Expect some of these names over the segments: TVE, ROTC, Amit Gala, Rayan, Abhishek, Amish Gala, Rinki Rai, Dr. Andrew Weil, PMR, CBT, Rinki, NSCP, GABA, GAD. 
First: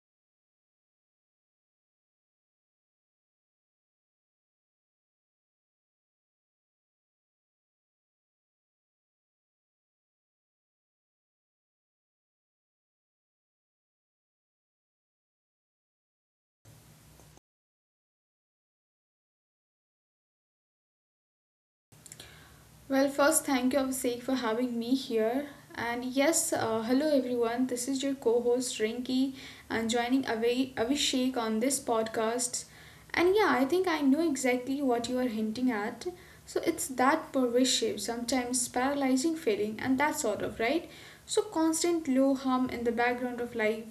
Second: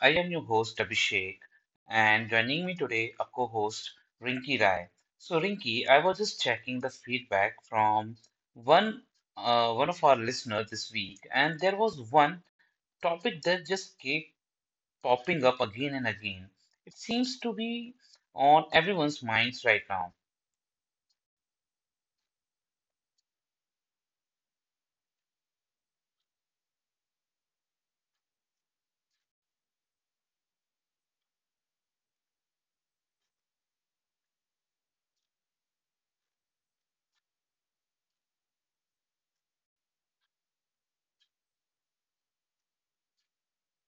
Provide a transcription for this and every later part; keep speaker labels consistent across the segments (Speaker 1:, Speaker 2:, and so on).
Speaker 1: I am your host, Abhishek, and joining me today, a co host, Rinki Rai. So, Rinki, I was just checking the feedback from one, one of our listeners this week, and there was one topic that just kept popping up again and again. It seems to be on everyone's minds right now.
Speaker 2: Well, first, thank you, Abhishek, for having me here. And yes, hello everyone. This is your co-host Rinki, and joining Abhishek on this podcast. And yeah, I think I know exactly what you are hinting at. So it's that pervasive, sometimes paralyzing feeling, and that sort of right. So constant low hum in the background of life.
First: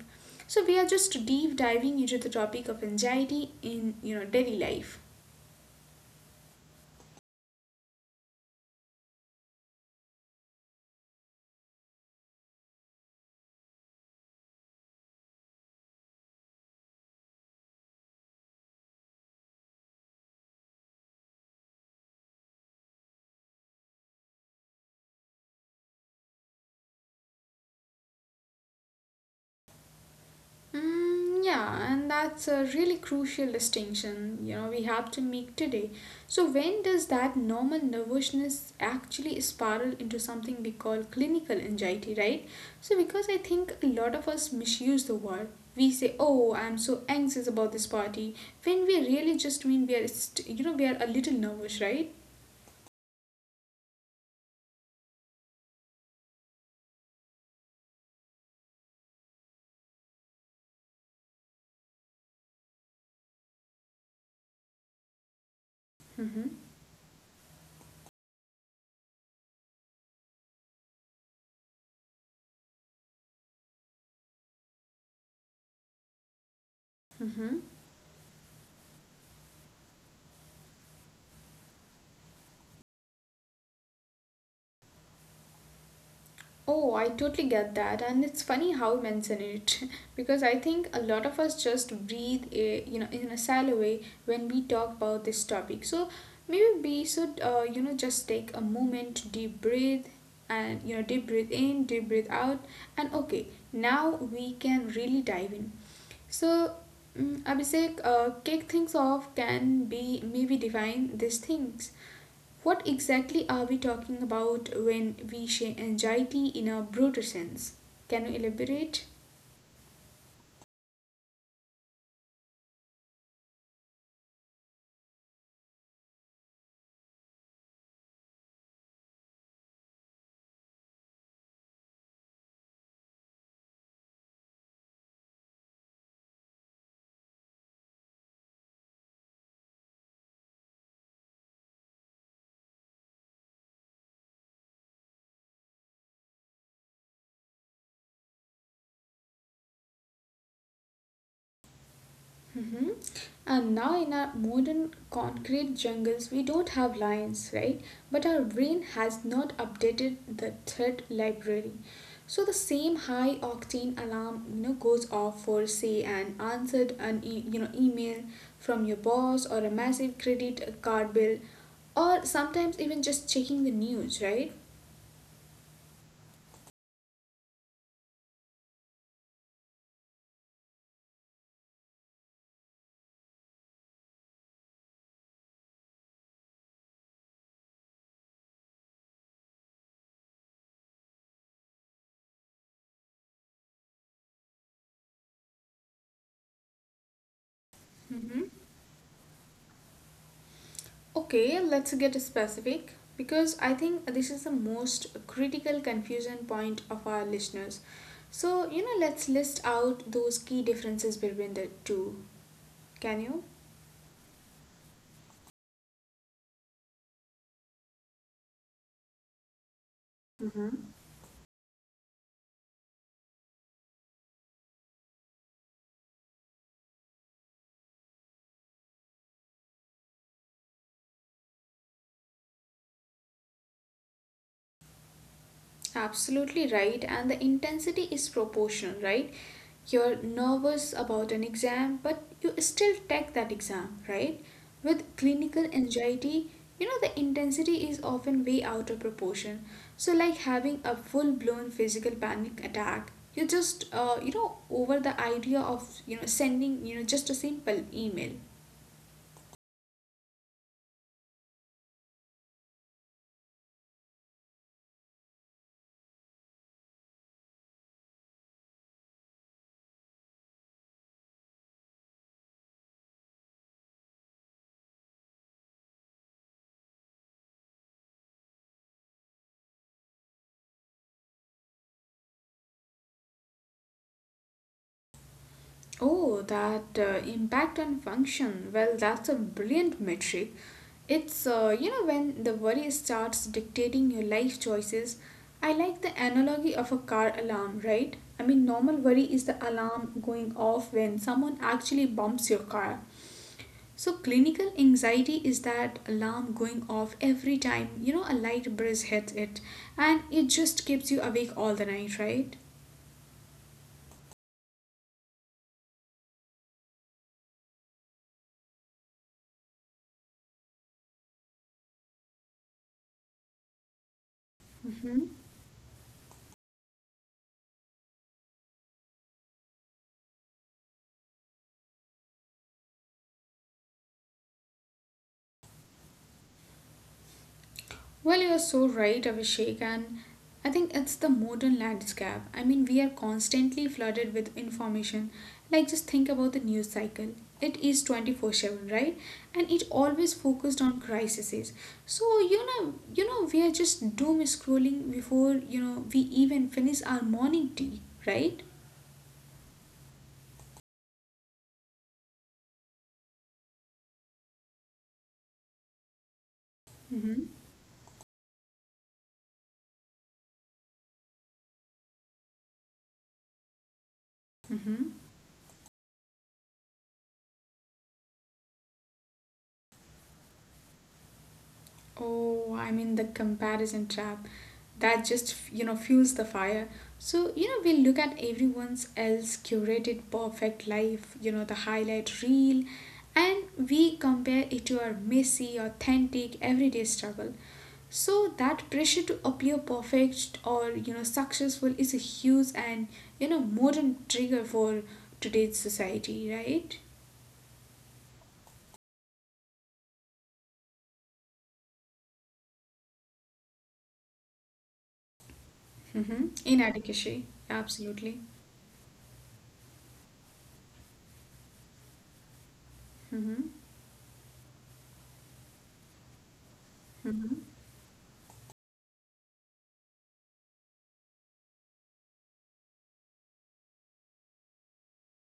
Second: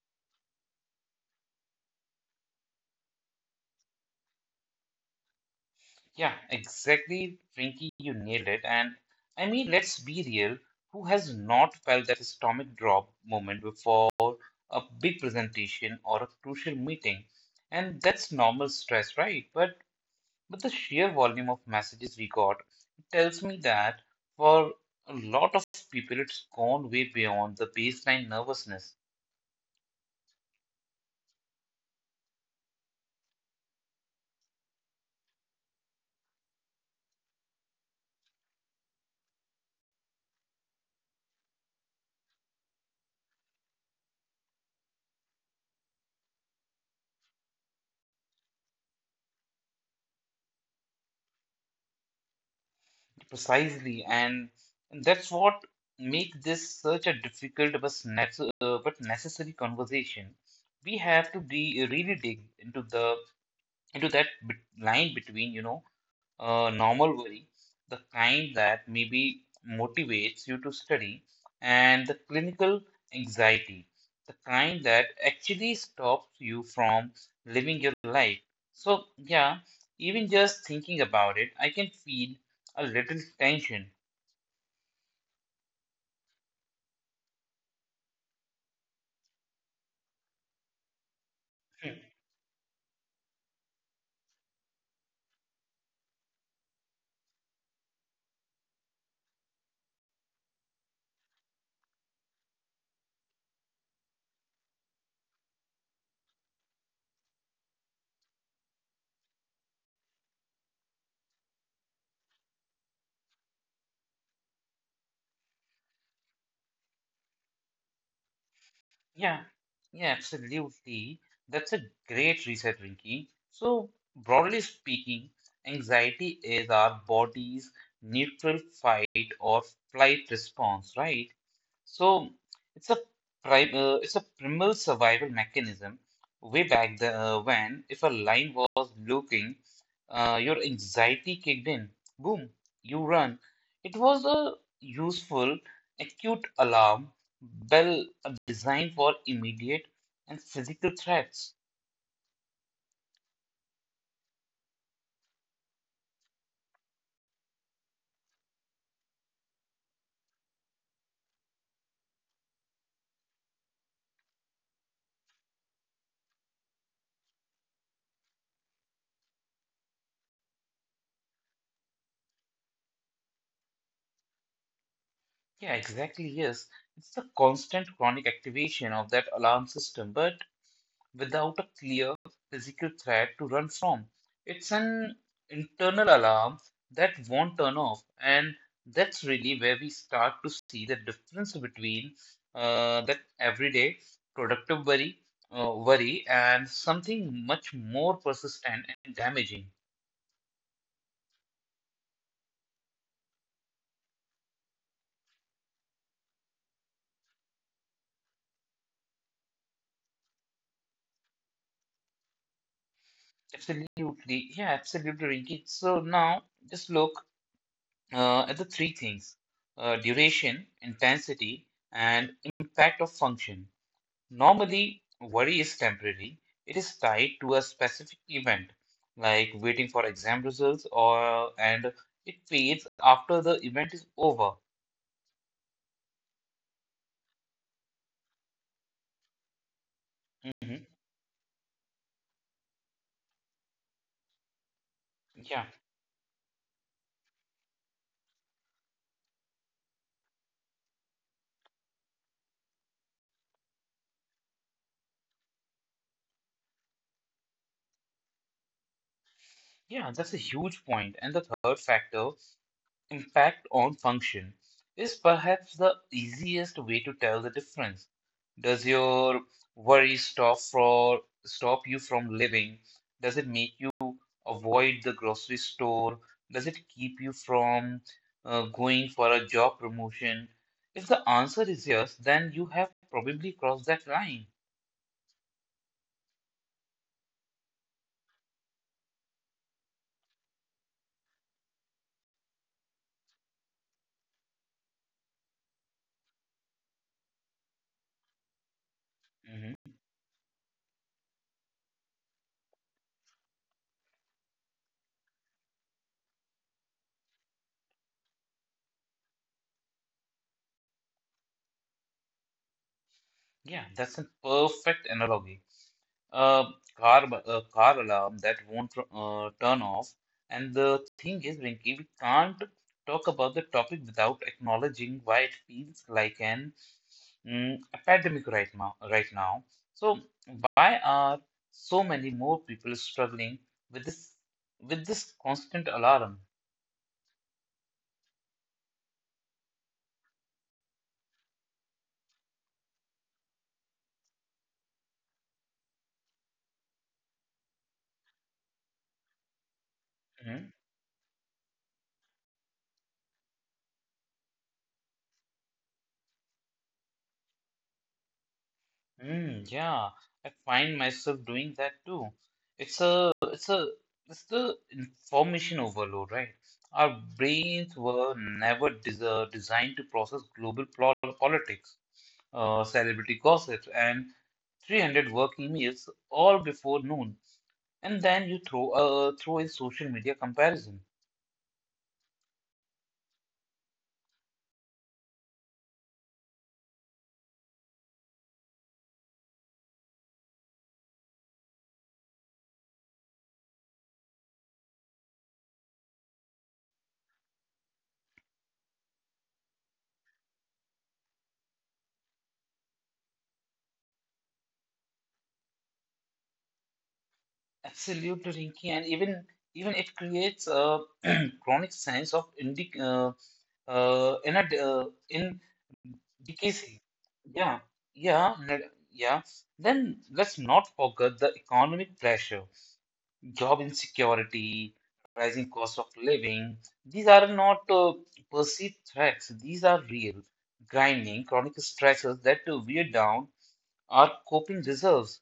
Speaker 2: So we are just deep diving into the topic of anxiety in daily life.
Speaker 1: Yeah, exactly, Rinky, you nailed it. And I mean, let's be real, who has not felt that stomach drop moment before a big presentation or a crucial meeting? And that's normal stress, right? But the sheer volume of messages we got tells me that for a lot of people, it's gone way beyond the baseline nervousness.
Speaker 2: Yeah, and that's a really crucial distinction, we have to make today. So when does that normal nervousness actually spiral into something we call clinical anxiety, right? So because I think a lot of us misuse the word. We say, "Oh, I'm so anxious about this party," when we really just mean we are, we are a little nervous, right?
Speaker 1: Precisely, and that's what make this such a difficult but but necessary conversation. We have to be really dig into the into that bit line between, you know,
Speaker 2: Mm-hmm.
Speaker 1: normal worry, the kind that maybe motivates you to study, and the clinical anxiety, the kind that actually stops you from
Speaker 2: Mm-hmm.
Speaker 1: living your life. So, yeah, even just thinking about it, I can feel a little tension.
Speaker 2: Oh, I totally get that. And it's funny how you mention it because I think a lot of us just breathe, in a shallow way when we talk about this topic. So maybe we should, just take a moment to deep breathe and, deep breathe in, deep breathe out. And okay, now we can really dive in. So, Abhishek, kick things off can be maybe define these things what exactly are we talking about when we say anxiety in a broader sense? Can you elaborate?
Speaker 1: Yeah, yeah, absolutely. That's a great reset, Rinki. So, broadly speaking, anxiety is our body's neutral fight or flight response, right? So it's a primal survival mechanism. Way back when, if a lion was looking, your anxiety kicked in. Boom, you run. It was a useful acute alarm bell designed for immediate and physical threats.
Speaker 2: Hmm. And now, in our modern concrete jungles, we don't have lines, right? But our brain has not updated the threat library. So the same high octane alarm, goes off for say an answered an e- you know email from your boss or a massive credit card bill, or sometimes even just checking the news,
Speaker 1: Yeah, exactly. Yes, it's the constant chronic activation of that alarm system. But without a clear physical threat to run from. It's an internal alarm that won't turn off, and that's really where we start to see the difference between that everyday productive worry and something much more
Speaker 2: right?
Speaker 1: persistent and damaging.
Speaker 2: Okay, let's get specific because I think this is the most critical confusion point of our listeners. So, let's list out those key differences between the two. Can
Speaker 1: Absolutely, yeah, absolutely, Rinki. So now just look at the three things: duration,
Speaker 2: you?
Speaker 1: intensity, and impact of function. Normally, worry is temporary. It is tied to a specific event, like waiting for exam results, or and it fades after the event is over.
Speaker 2: Absolutely right, and the intensity is proportional, right? You're
Speaker 1: Mhm.
Speaker 2: nervous about an exam, but you still take that exam, right? With clinical
Speaker 1: Yeah,
Speaker 2: anxiety, the intensity is often way out of proportion. So, like having a full blown physical panic attack, you just, over the idea of, sending, just a simple email.
Speaker 1: yeah, that's a huge point. And the third factor, impact on function, is perhaps the easiest way to tell the difference. Does your worry stop for stop you from living? Does it make you avoid the grocery store? Does it keep you from going for a job promotion? If the answer is yes, then you have probably crossed that line.
Speaker 2: Oh, that impact on function. Well, that's a brilliant metric. When the worry starts dictating your life choices. I like the analogy of a car alarm, right? I mean, normal worry is the
Speaker 1: Mhm.
Speaker 2: alarm going off when someone actually bumps your car. So, clinical anxiety is that alarm going off every time, a light breeze hits it, and it just keeps you awake all the night, right?
Speaker 1: Yeah, that's a perfect analogy. A a car alarm that won't turn off. And the thing is, Rinki, we can't talk about the topic without
Speaker 2: Mm-hmm.
Speaker 1: acknowledging why it feels like an epidemic right now. Right now, so why are so many more people struggling with this with this constant alarm?
Speaker 2: Well, you're so right, Abhishek, and I think it's the modern landscape. I mean, we are constantly flooded with information. Like, just think about the news cycle. It is 24/7, right? And it always
Speaker 1: Hmm?
Speaker 2: focused on crises. So, we are just doom scrolling before, we even finish our morning tea, right?
Speaker 1: Mm, yeah, I find myself doing that too. It's a, it's a, it's the information overload, right? Our
Speaker 2: Mm-hmm.
Speaker 1: brains were never designed to process global politics, celebrity gossip, and
Speaker 2: Mm-hmm.
Speaker 1: 300 work emails all before noon. And then you throw, throw in social media comparison.
Speaker 2: Oh, I mean the comparison trap that just fuels the fire. So we look at everyone's else curated perfect life, the highlight reel, and we compare it to our messy, authentic, everyday struggle. So that pressure to appear perfect or successful is a huge and modern trigger for today's society, right?
Speaker 1: Absolutely, Rinki, and even it creates a chronic sense of indi uh, in
Speaker 2: Mm-hmm.
Speaker 1: DKC.
Speaker 2: In
Speaker 1: Yeah,
Speaker 2: absolutely.
Speaker 1: yeah, yeah. Then let's not forget the economic pressure, job insecurity, rising cost of living. These
Speaker 2: Mm-hmm.
Speaker 1: are not perceived threats, these are real. Grinding, chronic stresses that wear down our coping reserves.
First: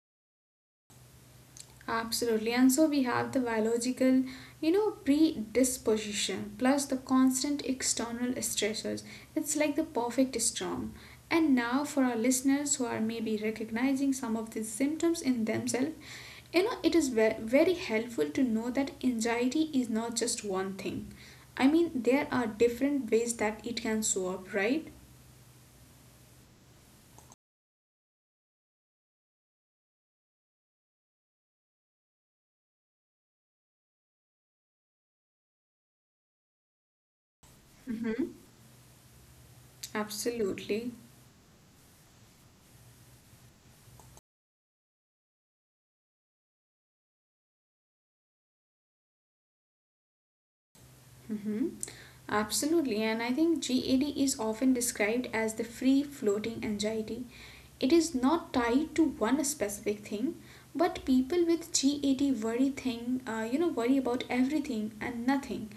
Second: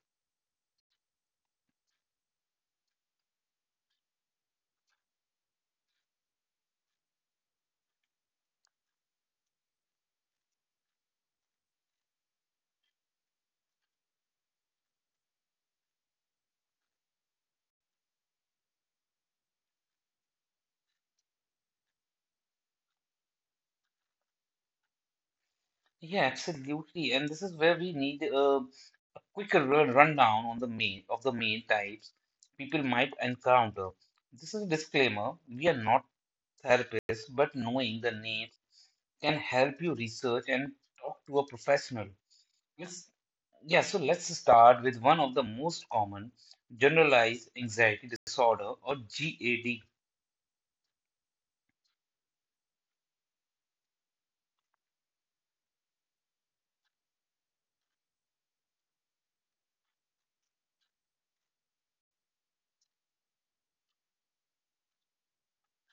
Speaker 2: Absolutely. And so we have the biological, predisposition plus the constant external stressors. It's like the perfect storm. And now, for our listeners who are maybe recognizing some of these symptoms in themselves, it is very helpful to know that anxiety is not just one thing. I mean, there are different ways that it can show up, right?
Speaker 1: Yeah, absolutely. And this is where we need a quicker run rundown on the main types people might encounter. This is a disclaimer. We are not therapist, but knowing the
Speaker 2: Mm-hmm.
Speaker 1: names can help you research and
Speaker 2: Absolutely.
Speaker 1: talk to a professional. Yes. Yeah, so let's start with one of the most common generalized anxiety disorder or GAD.
Speaker 2: Hmm. Absolutely, and I think GAD is often described as the free floating anxiety. It is not tied to one specific thing, but people with GAD worry thing, you know, worry about everything and nothing,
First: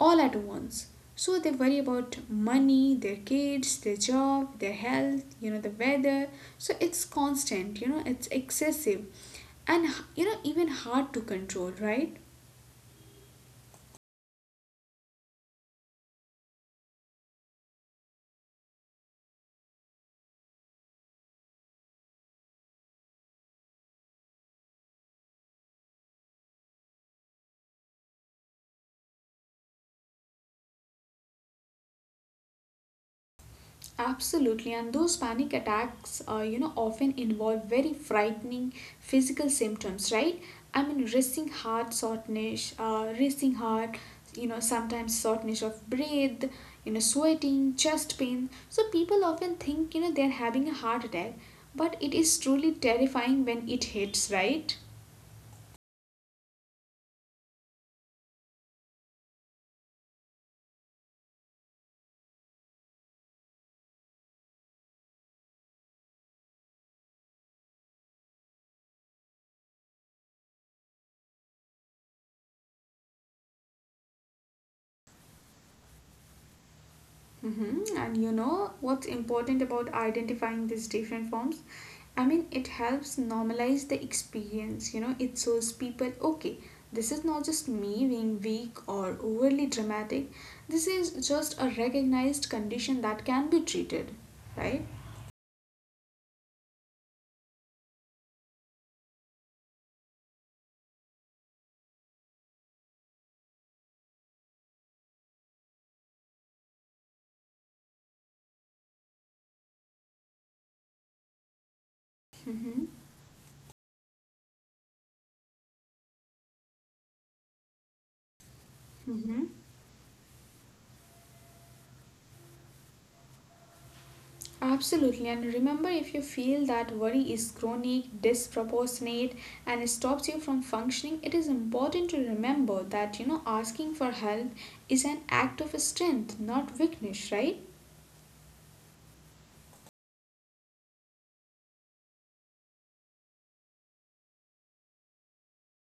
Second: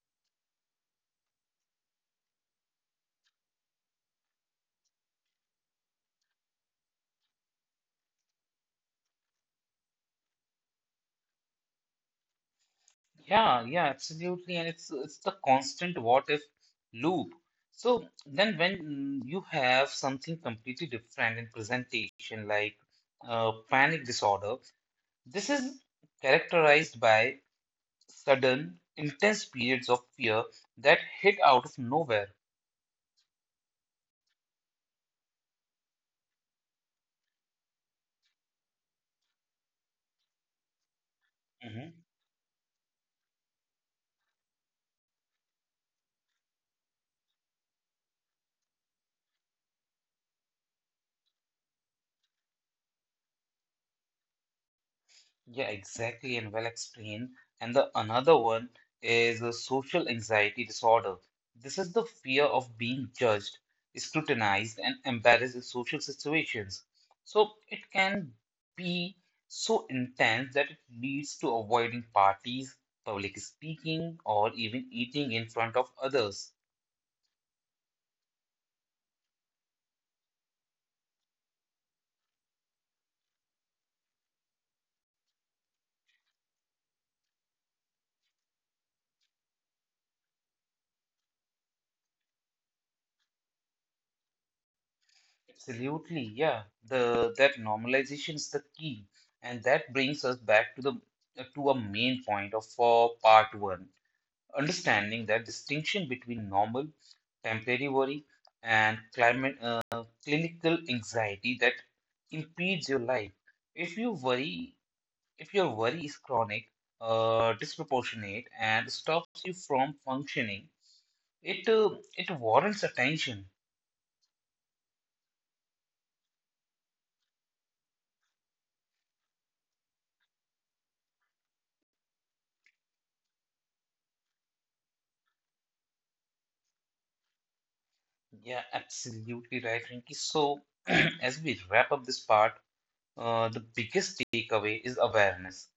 Speaker 2: all at once. So they worry about money, their kids, their job, their health, the weather. So it's constant, it's excessive, and even hard to control, right?
Speaker 1: Yeah, yeah, absolutely. And it's the constant what if loop. So then when you have something completely different in presentation like panic disorder, this is characterized by sudden, intense periods of fear that hit out of nowhere.
Speaker 2: Absolutely, and those panic attacks, often involve very frightening physical symptoms, right? I mean,
Speaker 1: Mhm.
Speaker 2: racing heart, sometimes shortness of breath, sweating, chest pain. So people often think, they're having a heart attack, but it is truly terrifying when it hits, right?
Speaker 1: Yeah, exactly, and well explained. And the another one is a social anxiety disorder. This is the fear of being judged, scrutinized, and embarrassed in social situations. So it can be so intense that it leads to avoiding parties, public speaking, or even eating in front of others.
Speaker 2: Mm-hmm. And you know what's important about identifying these different forms? I mean, it helps normalize the experience. You know, it shows people, okay, this is not just me being weak or overly dramatic. This is just a recognized condition that can be treated, right?
Speaker 1: Absolutely, yeah. The that normalization is the key, and that brings us back to the to a main point of for part one, understanding that distinction between normal, temporary worry, and climate clinical anxiety that
Speaker 2: Mm-hmm.
Speaker 1: impedes your life. If you worry, if your worry is chronic, disproportionate, and stops you from functioning, it uh, it warrants attention.
Speaker 2: Absolutely, and remember if you feel that worry is chronic, disproportionate, and stops you from functioning, it is important to remember that asking for help is an act of strength, not weakness, right?
Speaker 1: Yeah, absolutely right, Rinki. So, as we wrap up this part, the biggest takeaway is awareness.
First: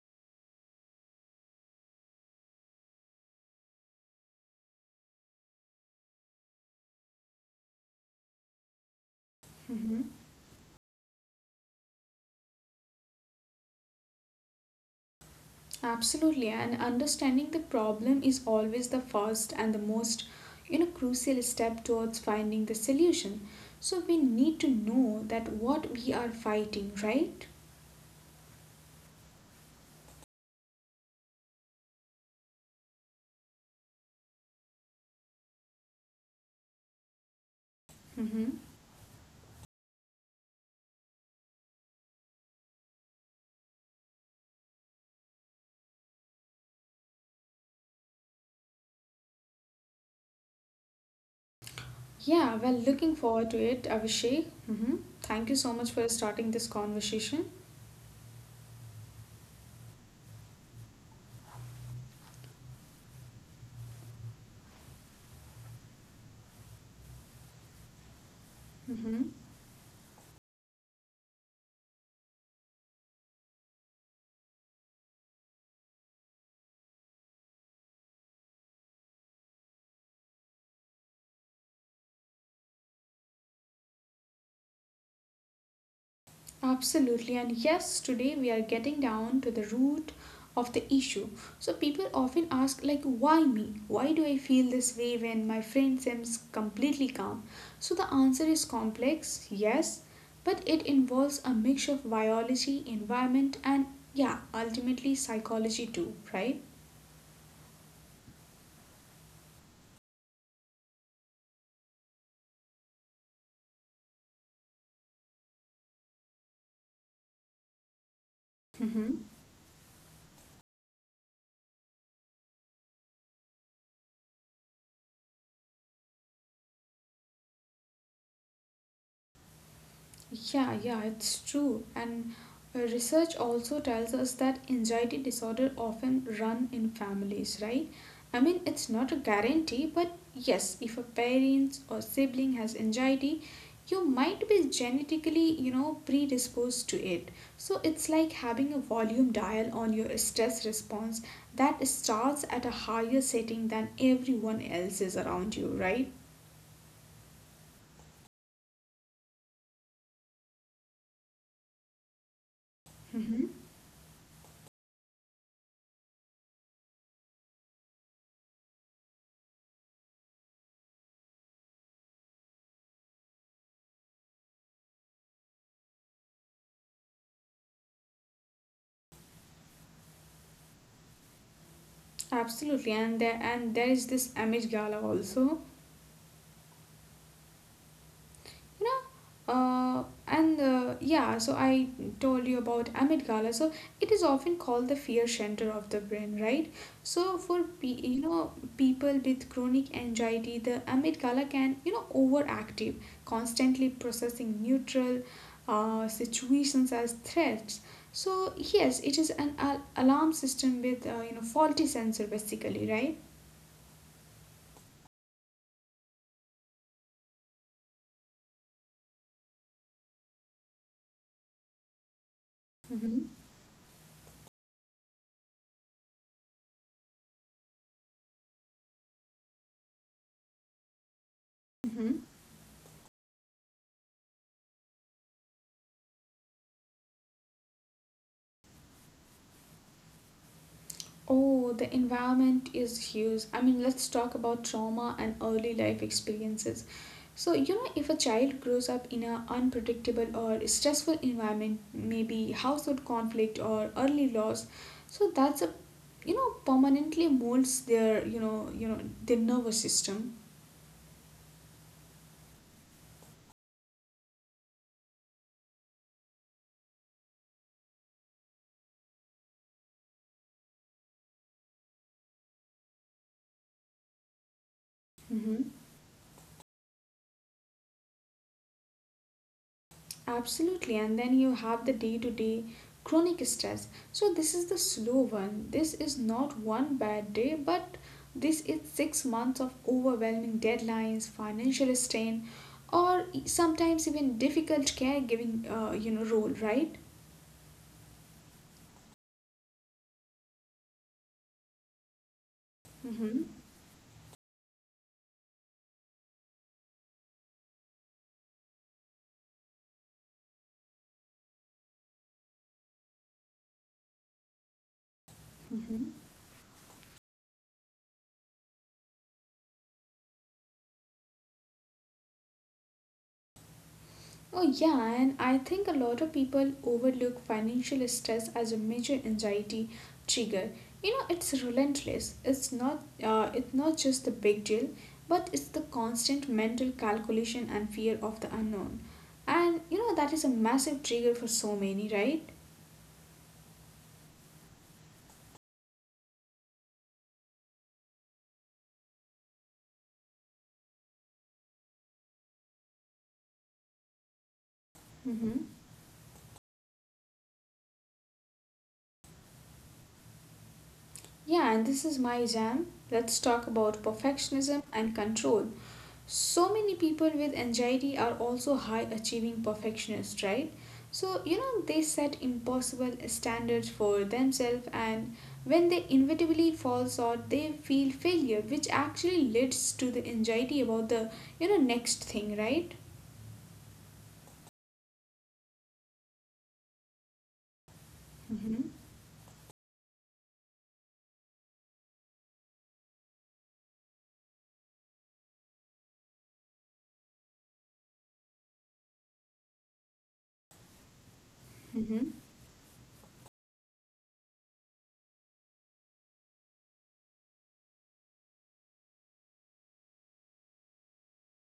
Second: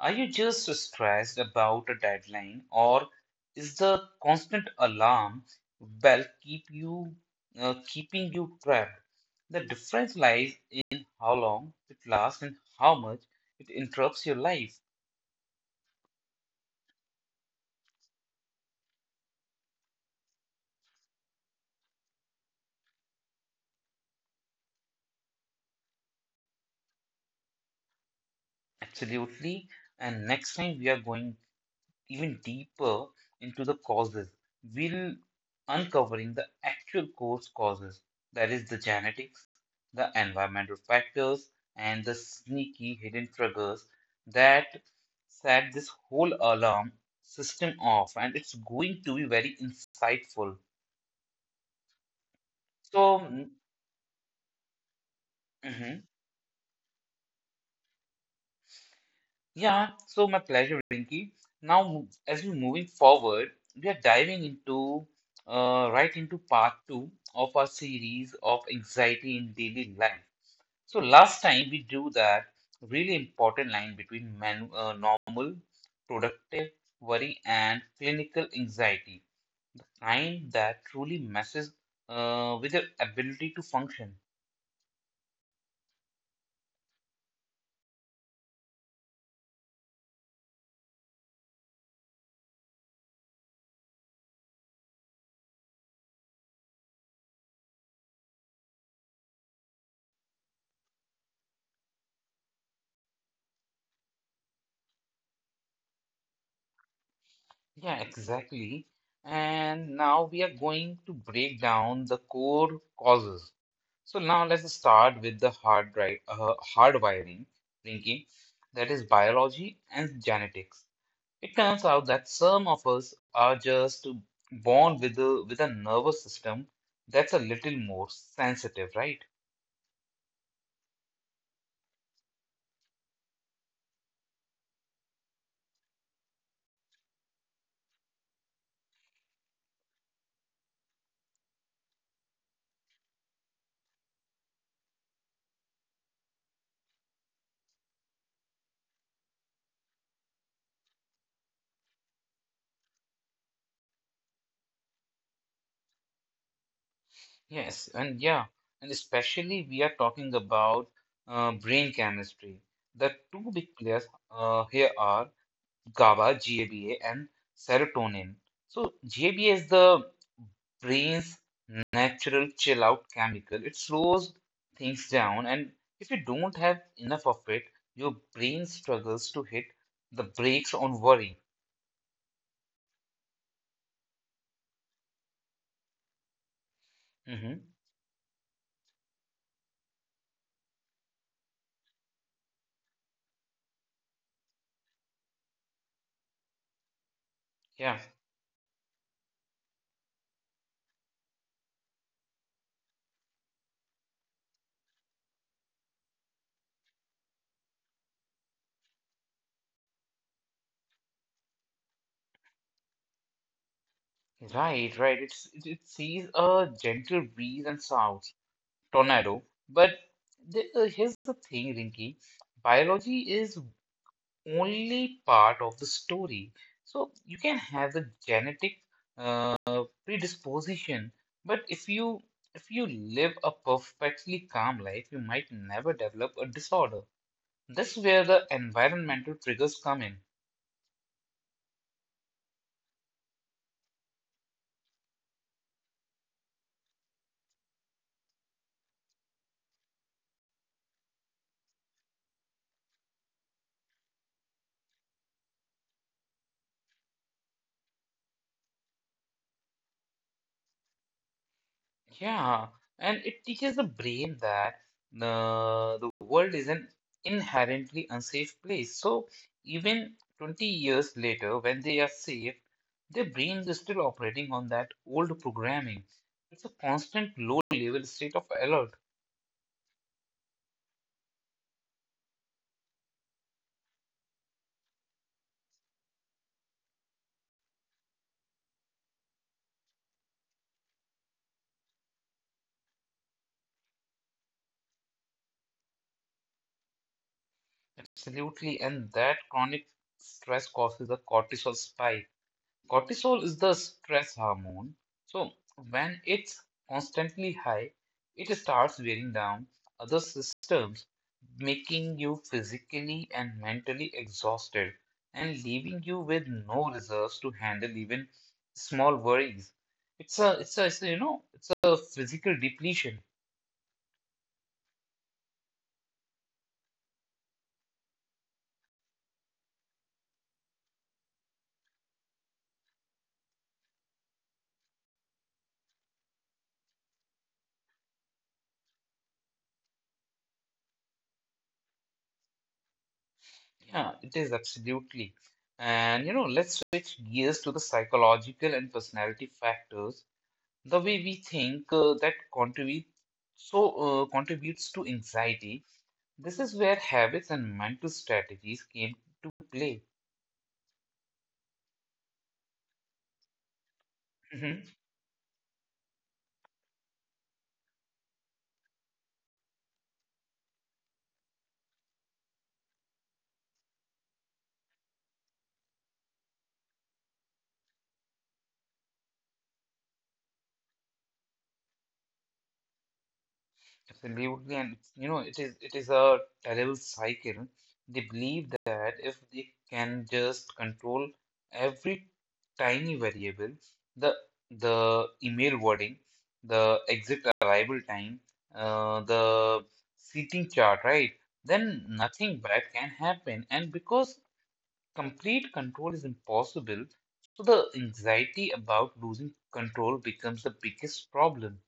Speaker 1: Are you just stressed about a deadline, or is the constant alarm bell keeping you trapped? The
Speaker 2: Hmm.
Speaker 1: difference lies in how long it lasts and how much it interrupts your life.
Speaker 2: Absolutely, and understanding the problem is always the first and the most crucial step towards finding the solution. So we need to know that what we are fighting, right?
Speaker 1: Absolutely. And next time we are going even deeper into the causes, we'll uncovering the actual causes, that is the genetics, the environmental factors, and the sneaky hidden triggers that set this whole alarm system off, and it's going to be very insightful.
Speaker 2: Yeah, well,
Speaker 1: So,
Speaker 2: looking forward to it, Avishay. Abhishek. Hmm. Thank you so
Speaker 1: mhm.
Speaker 2: much for starting this conversation.
Speaker 1: Yeah, so my pleasure, Rinky. Now, as we're moving forward, we are diving into right into part two of our series of anxiety
Speaker 2: Hmm.
Speaker 1: in daily life. So last time we drew that really important line between normal, productive worry and clinical anxiety, kind that truly messes with your ability to function.
Speaker 2: Absolutely. And yes, today we are getting down to the root of the issue. So people often ask, like, why me? Why do I feel this way when my friend seems completely calm? So the answer is complex, yes, but it involves a mix of biology, environment, and yeah, ultimately psychology too, right?
Speaker 1: Yeah, exactly. And now we are going to break down the core causes. So now let's start with the hardwiring, Rinki, that is
Speaker 2: Mm-hmm.
Speaker 1: biology and genetics. It turns out that some of us are just born with a nervous system that's a little more sensitive, right?
Speaker 2: Yeah, yeah, it's true. And research also tells us that anxiety disorder often run in families, right? I mean, it's not a guarantee, but yes, if a parent or sibling has anxiety, you might be genetically, predisposed to it. So it's like having a volume dial on your stress response that starts at a higher setting than everyone else is around you, right?
Speaker 1: Yes, and yeah, and especially we are talking about brain chemistry. The two
Speaker 2: Mm-hmm.
Speaker 1: big players here are GABA and serotonin. So, GABA is the brain's natural chill out chemical. It slows things down, and if you don't have enough of it, your brain struggles to hit the brakes on worry.
Speaker 2: Absolutely, and there is this Amish Gala also,
Speaker 1: Hmm.
Speaker 2: you know, and yeah. So I told you about Amit Gala. So it is often called the fear center of the brain, right? So for
Speaker 1: Yeah,
Speaker 2: people with chronic anxiety, the Amit Gala can overactive, constantly processing neutral situations as threats. So yes, it is an alarm system with faulty sensor basically, right?
Speaker 1: right, right. It sees a gentle breeze and sounds tornado. But here's the thing, Rinky. Biology
Speaker 2: Mm-hmm.
Speaker 1: is only part of the story. So you can have the genetic uh, predisposition, but
Speaker 2: Mm-hmm.
Speaker 1: if you live a perfectly calm life, you might never develop a disorder. That's where the environmental triggers come in.
Speaker 2: Oh, the environment is huge. I mean, let's talk about trauma and early life experiences. So, if a child grows up in an unpredictable or stressful environment, maybe household conflict or early loss, so that's a permanently molds their their nervous system.
Speaker 1: Yeah, and it teaches the brain that the world is an inherently unsafe place. So even 20 years later, when they are safe, their brains are still operating on that old
Speaker 2: Mm-hmm.
Speaker 1: programming. It's a constant low level state of alert,
Speaker 2: Absolutely, and then you have the day to day chronic stress. So, this is the slow one. This is not one bad day, but this is 6 months of overwhelming deadlines, financial strain, or sometimes even difficult caregiving, role, right?
Speaker 1: absolutely, and that chronic stress causes a cortisol spike. Cortisol
Speaker 2: Mm-hmm.
Speaker 1: is the stress hormone. So when it's constantly high, it starts wearing down other systems, making you physically and mentally exhausted and leaving
Speaker 2: Mm-hmm.
Speaker 1: you with no reserves to handle even small worries. It's a, it's a, it's a, you know, it's a physical depletion.
Speaker 2: Oh, yeah, and I think a lot of people overlook financial stress as a major anxiety trigger. You know, it's relentless. It's not just the big deal, but it's the constant mental calculation and fear of the unknown. And that is a massive trigger for so many, right?
Speaker 1: Yeah, it is absolutely. And you know, let's switch gears to the psychological and personality factors the way we think that so contributes to
Speaker 2: Mm-hmm.
Speaker 1: anxiety this is where habits and mental strategies came to play.
Speaker 2: Yeah, and this is my jam. Let's talk about perfectionism and control so many people with anxiety are also high achieving perfectionists, right? So they set impossible standards for themselves, and when they inevitably fall short they feel failure, which actually leads to the anxiety about the next thing, right?
Speaker 1: Absolutely, and you know, it is a terrible cycle. They believe
Speaker 2: Mm-hmm.
Speaker 1: that if they can just control every tiny variable, the the email wording, the exit arrival time, the seating chart, right? Then
Speaker 2: Mm-hmm.
Speaker 1: nothing bad can happen. And because complete control is impossible, so the anxiety about losing control becomes the biggest problem.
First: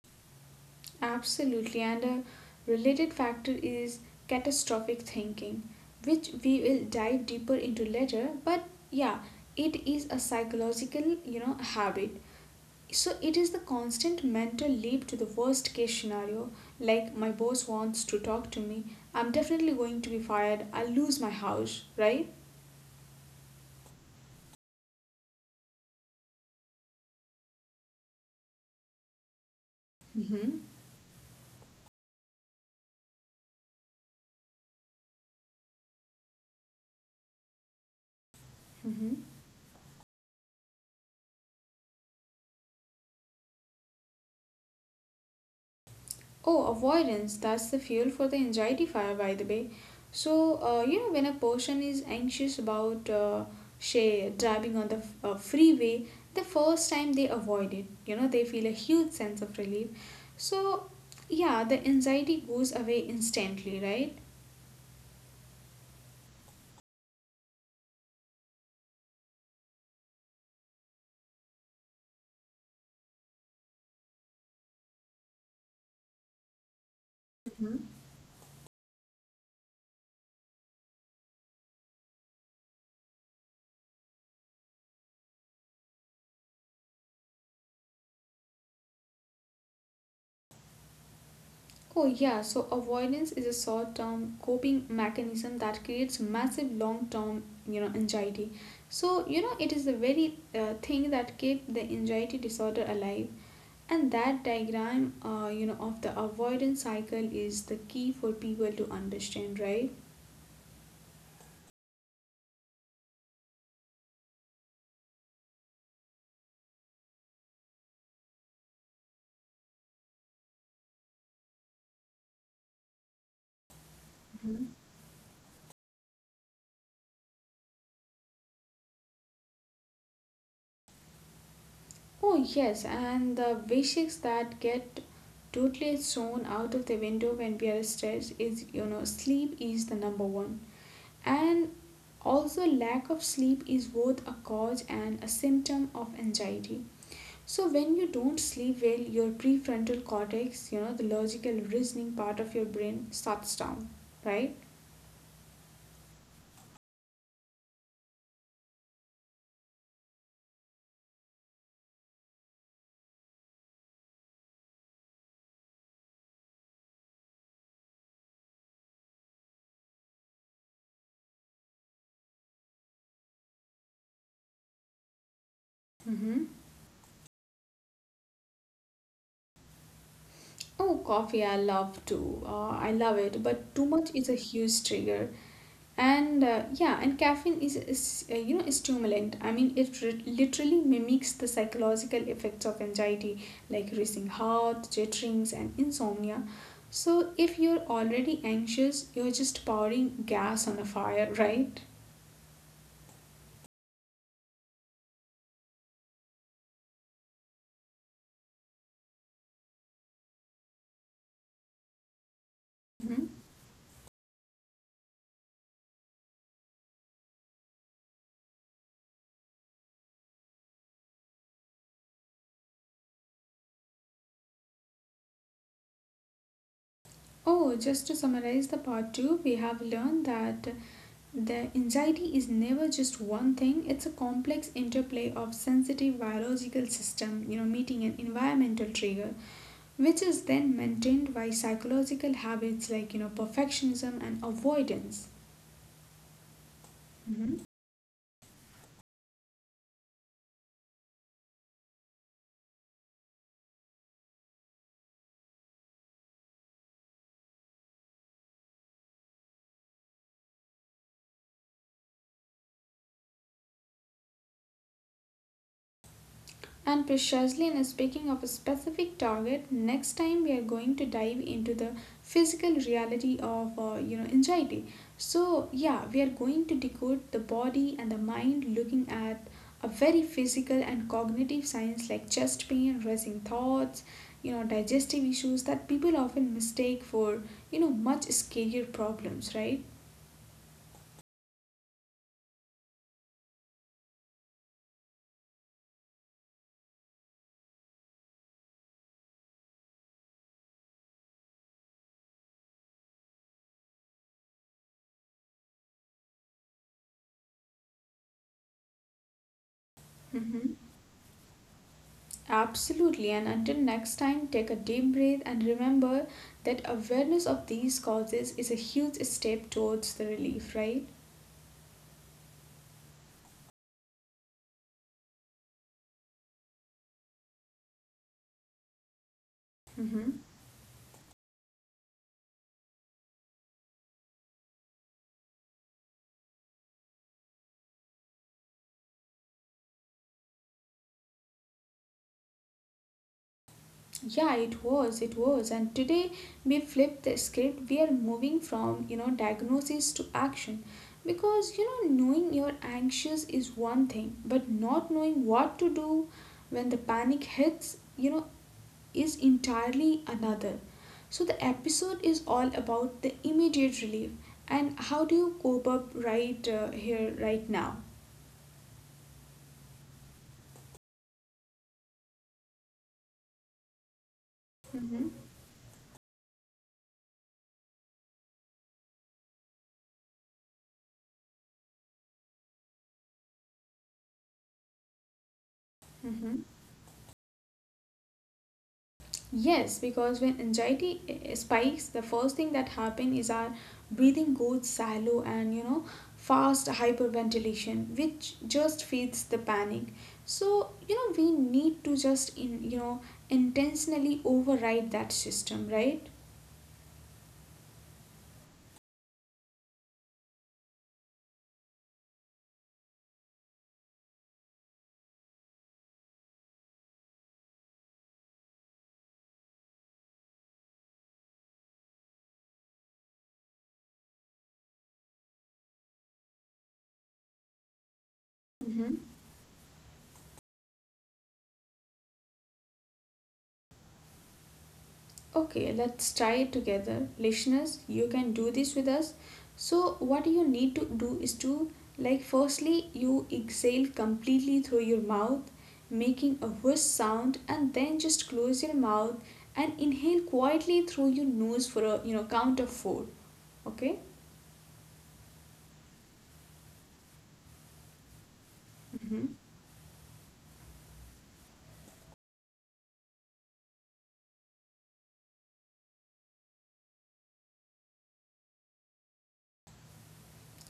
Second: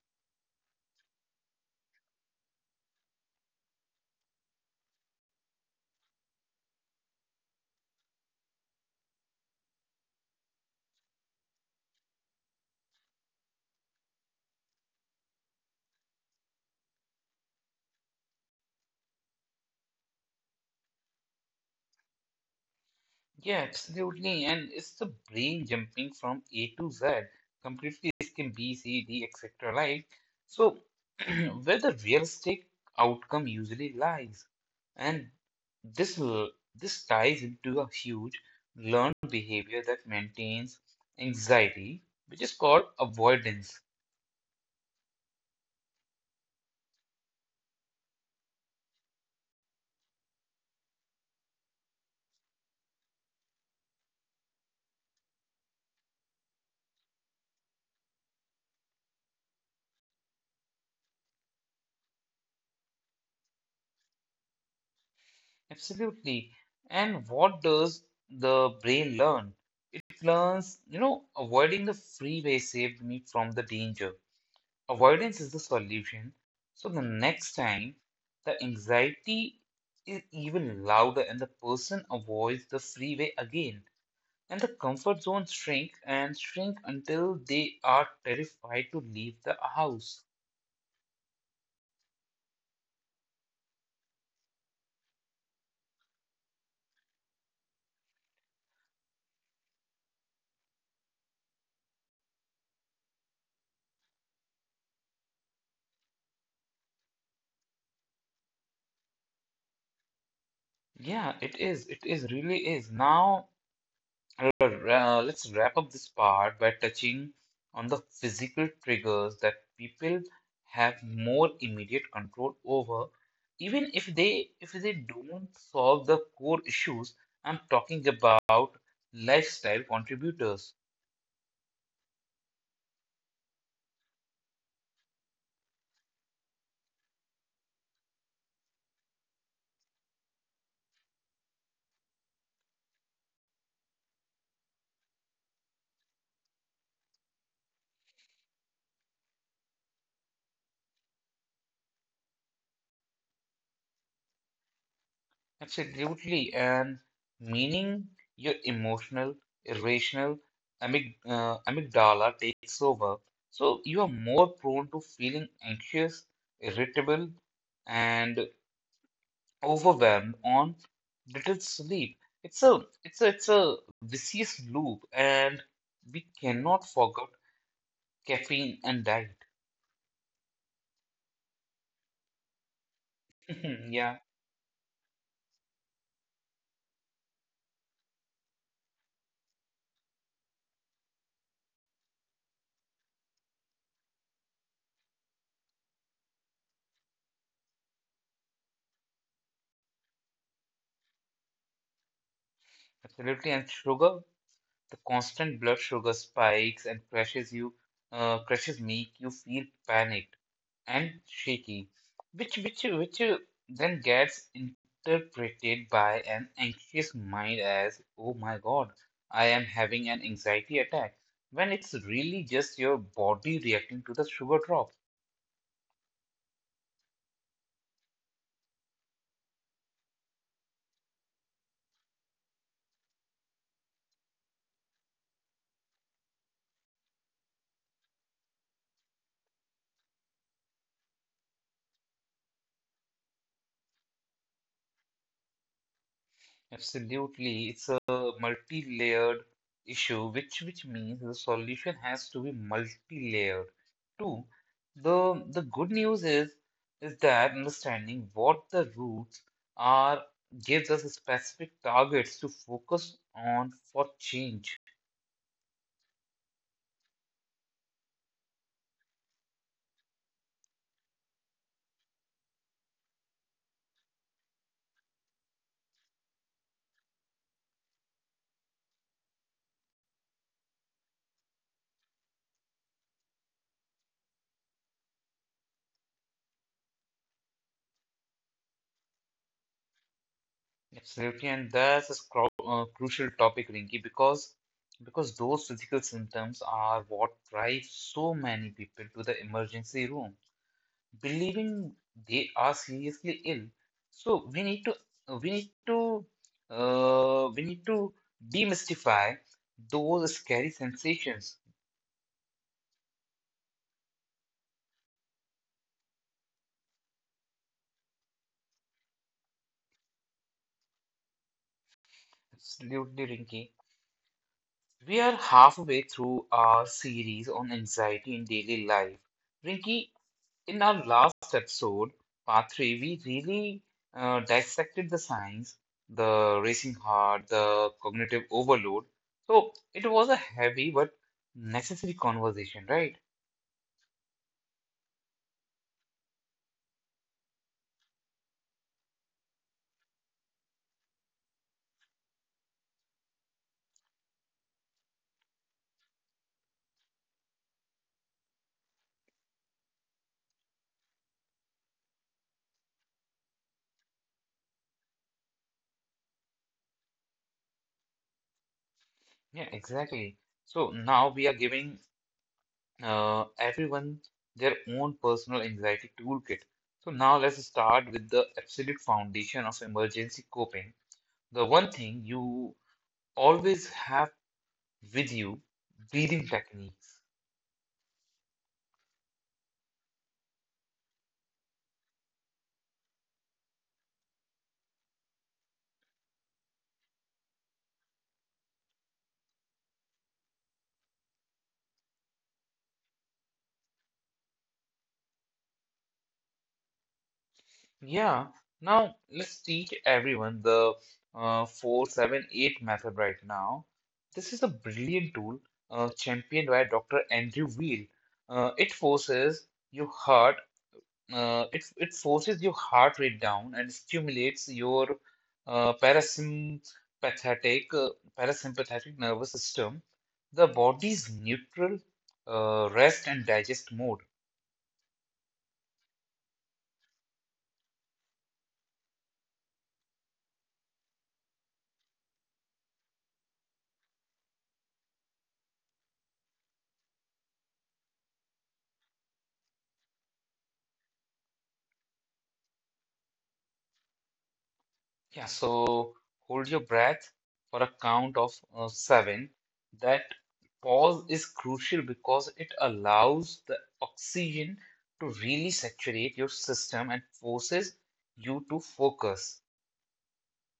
Speaker 2: Absolutely. And a related factor is catastrophic thinking, which we will dive deeper into later. But yeah, it is a psychological, habit. So it is the constant mental leap to the worst case scenario. Like my boss wants to talk to me, I'm definitely going to be fired. I'll lose my house, right?
Speaker 1: Yeah, absolutely. And it's the brain jumping from A to Z, completely skim B, C, D, etc. Like,
Speaker 2: Hmm.
Speaker 1: so where the realistic outcome usually lies. And this l- this ties into a huge
Speaker 2: Mm-hmm.
Speaker 1: learned behavior that maintains anxiety, which is called avoidance.
Speaker 2: Oh, avoidance. That's the fuel for the anxiety fire, by the way. So, when a person is anxious about, say, driving on the freeway, the first time they avoid it, they feel a huge sense of relief. So, yeah, the anxiety goes away instantly,
Speaker 1: Absolutely. And what does the brain learn? It learns, you know, avoiding the freeway saved me from the danger. Avoidance is the solution. So the next
Speaker 2: right?
Speaker 1: time the anxiety is even louder and the person avoids the freeway again and the comfort zone shrink and shrink until they are terrified to leave the house.
Speaker 2: Oh, yeah, so avoidance is a short-term coping mechanism that creates massive long-term, anxiety. So, it is the very thing that kept the anxiety disorder alive. And that diagram, of the avoidance cycle is the key for people to understand, right?
Speaker 1: Yeah, it is. It is really is. Now Uh, let's wrap up this part by touching on the physical triggers that people have more immediate control over, even if they
Speaker 2: Mhm.
Speaker 1: if they don't solve the core issues. I'm talking about lifestyle contributors.
Speaker 2: Oh, yes, and the basics that get totally thrown out of the window when we are stressed is, sleep is the number one. And also, lack of sleep is both a cause and a symptom of anxiety. So, when you don't sleep well, your prefrontal cortex, you know, the logical reasoning part of your brain, shuts down, right?
Speaker 1: Absolutely, and meaning your emotional, irrational amygdala takes over. So you are more prone to feeling anxious, irritable, and overwhelmed on little sleep. It's a vicious loop, and we
Speaker 2: Mm-hmm.
Speaker 1: cannot forget caffeine and diet.
Speaker 2: Oh, coffee, I love too. I love it, but too much is
Speaker 1: Yeah,
Speaker 2: a huge trigger. And yeah, and caffeine is you know, stimulant. I mean, it literally mimics the psychological effects of anxiety like racing heart, jitterings, and insomnia. So if you're already anxious, you're just pouring gas on a fire, right?
Speaker 1: absolutely, and sugar. The constant blood sugar spikes and crashes you, crashes make you feel panicked and shaky, which which which
Speaker 2: Mhm.
Speaker 1: uh, then gets interpreted by an anxious mind as, "Oh my God, I am having an anxiety attack," when it's really just your body reacting to the sugar drop.
Speaker 2: Oh, just to summarize the part two, we have learned that the anxiety is never just one thing. It's a complex interplay of sensitive biological system, you know, meeting an environmental trigger, which is then maintained by psychological habits like, you know, perfectionism and avoidance.
Speaker 1: Absolutely, it's
Speaker 2: Mhm.
Speaker 1: a multi-layered issue, which means the solution has to be multi-layered. Two, the good news is that understanding what the roots are gives us specific targets to focus on for change.
Speaker 2: And precisely, in speaking of a specific target, next time we are going to dive into the physical reality of you know, anxiety. So yeah, we are going to decode the body and the mind, looking at a very physical and cognitive science like chest pain, racing thoughts, you know, digestive issues that people often mistake for, you know, much scarier problems, right?
Speaker 1: Absolutely, and that's a crucial topic, Rinki, because those physical symptoms are what drive so many people to the emergency room, believing they are seriously ill. So we need to we need to demystify those scary
Speaker 2: Mhm.
Speaker 1: sensations.
Speaker 2: Absolutely, and until next time, take a deep breath and remember that awareness of these causes is a huge step towards the relief, right?
Speaker 1: Absolutely, Rinky. We are halfway through our series on anxiety in daily life. Rinky,
Speaker 2: Mm-hmm.
Speaker 1: in our last episode, part three, we really dissected the signs, the racing heart, the cognitive overload. So it was a heavy but necessary conversation, right?
Speaker 2: Yeah, it was. And today we flipped the script. We are moving from, you know, diagnosis to action. Because, you know, knowing you're anxious is one thing, but not knowing what to do when the panic hits, you know, is entirely another. So the episode is all about the immediate relief and how do you cope up right here, right now.
Speaker 1: Yeah, exactly. So now we are giving everyone their own
Speaker 2: Hmm.
Speaker 1: personal anxiety toolkit. So now let's start with the absolute foundation of emergency coping. The one thing you always have with you, breathing
Speaker 2: Hmm.
Speaker 1: techniques.
Speaker 2: Yes, because when anxiety spikes, the first thing that happens is our breathing goes shallow and, you know, fast hyperventilation, which just feeds the panic. So, you know, we need to just in you know intentionally override that system, right?
Speaker 1: Yeah, now let's teach everyone the 478 method right now. This is a brilliant tool championed by Dr. Andrew Weil. Uh, it forces your heart, it forces your heart rate down and stimulates your uh, parasympathetic, uh, parasympathetic nervous system, the body's neutral rest and digest mode.
Speaker 2: Okay, let's try it together. Listeners, you can do this with us. So, what you need to do is to, like, firstly, you exhale completely through your mouth, making a whoosh sound, and then just close your mouth and inhale quietly through your nose for a, you know, count of four. Okay.
Speaker 1: Yeah, so hold your breath for a count of
Speaker 2: Mm-hmm.
Speaker 1: seven. That pause is crucial because it allows the oxygen to really saturate your system and forces you to focus.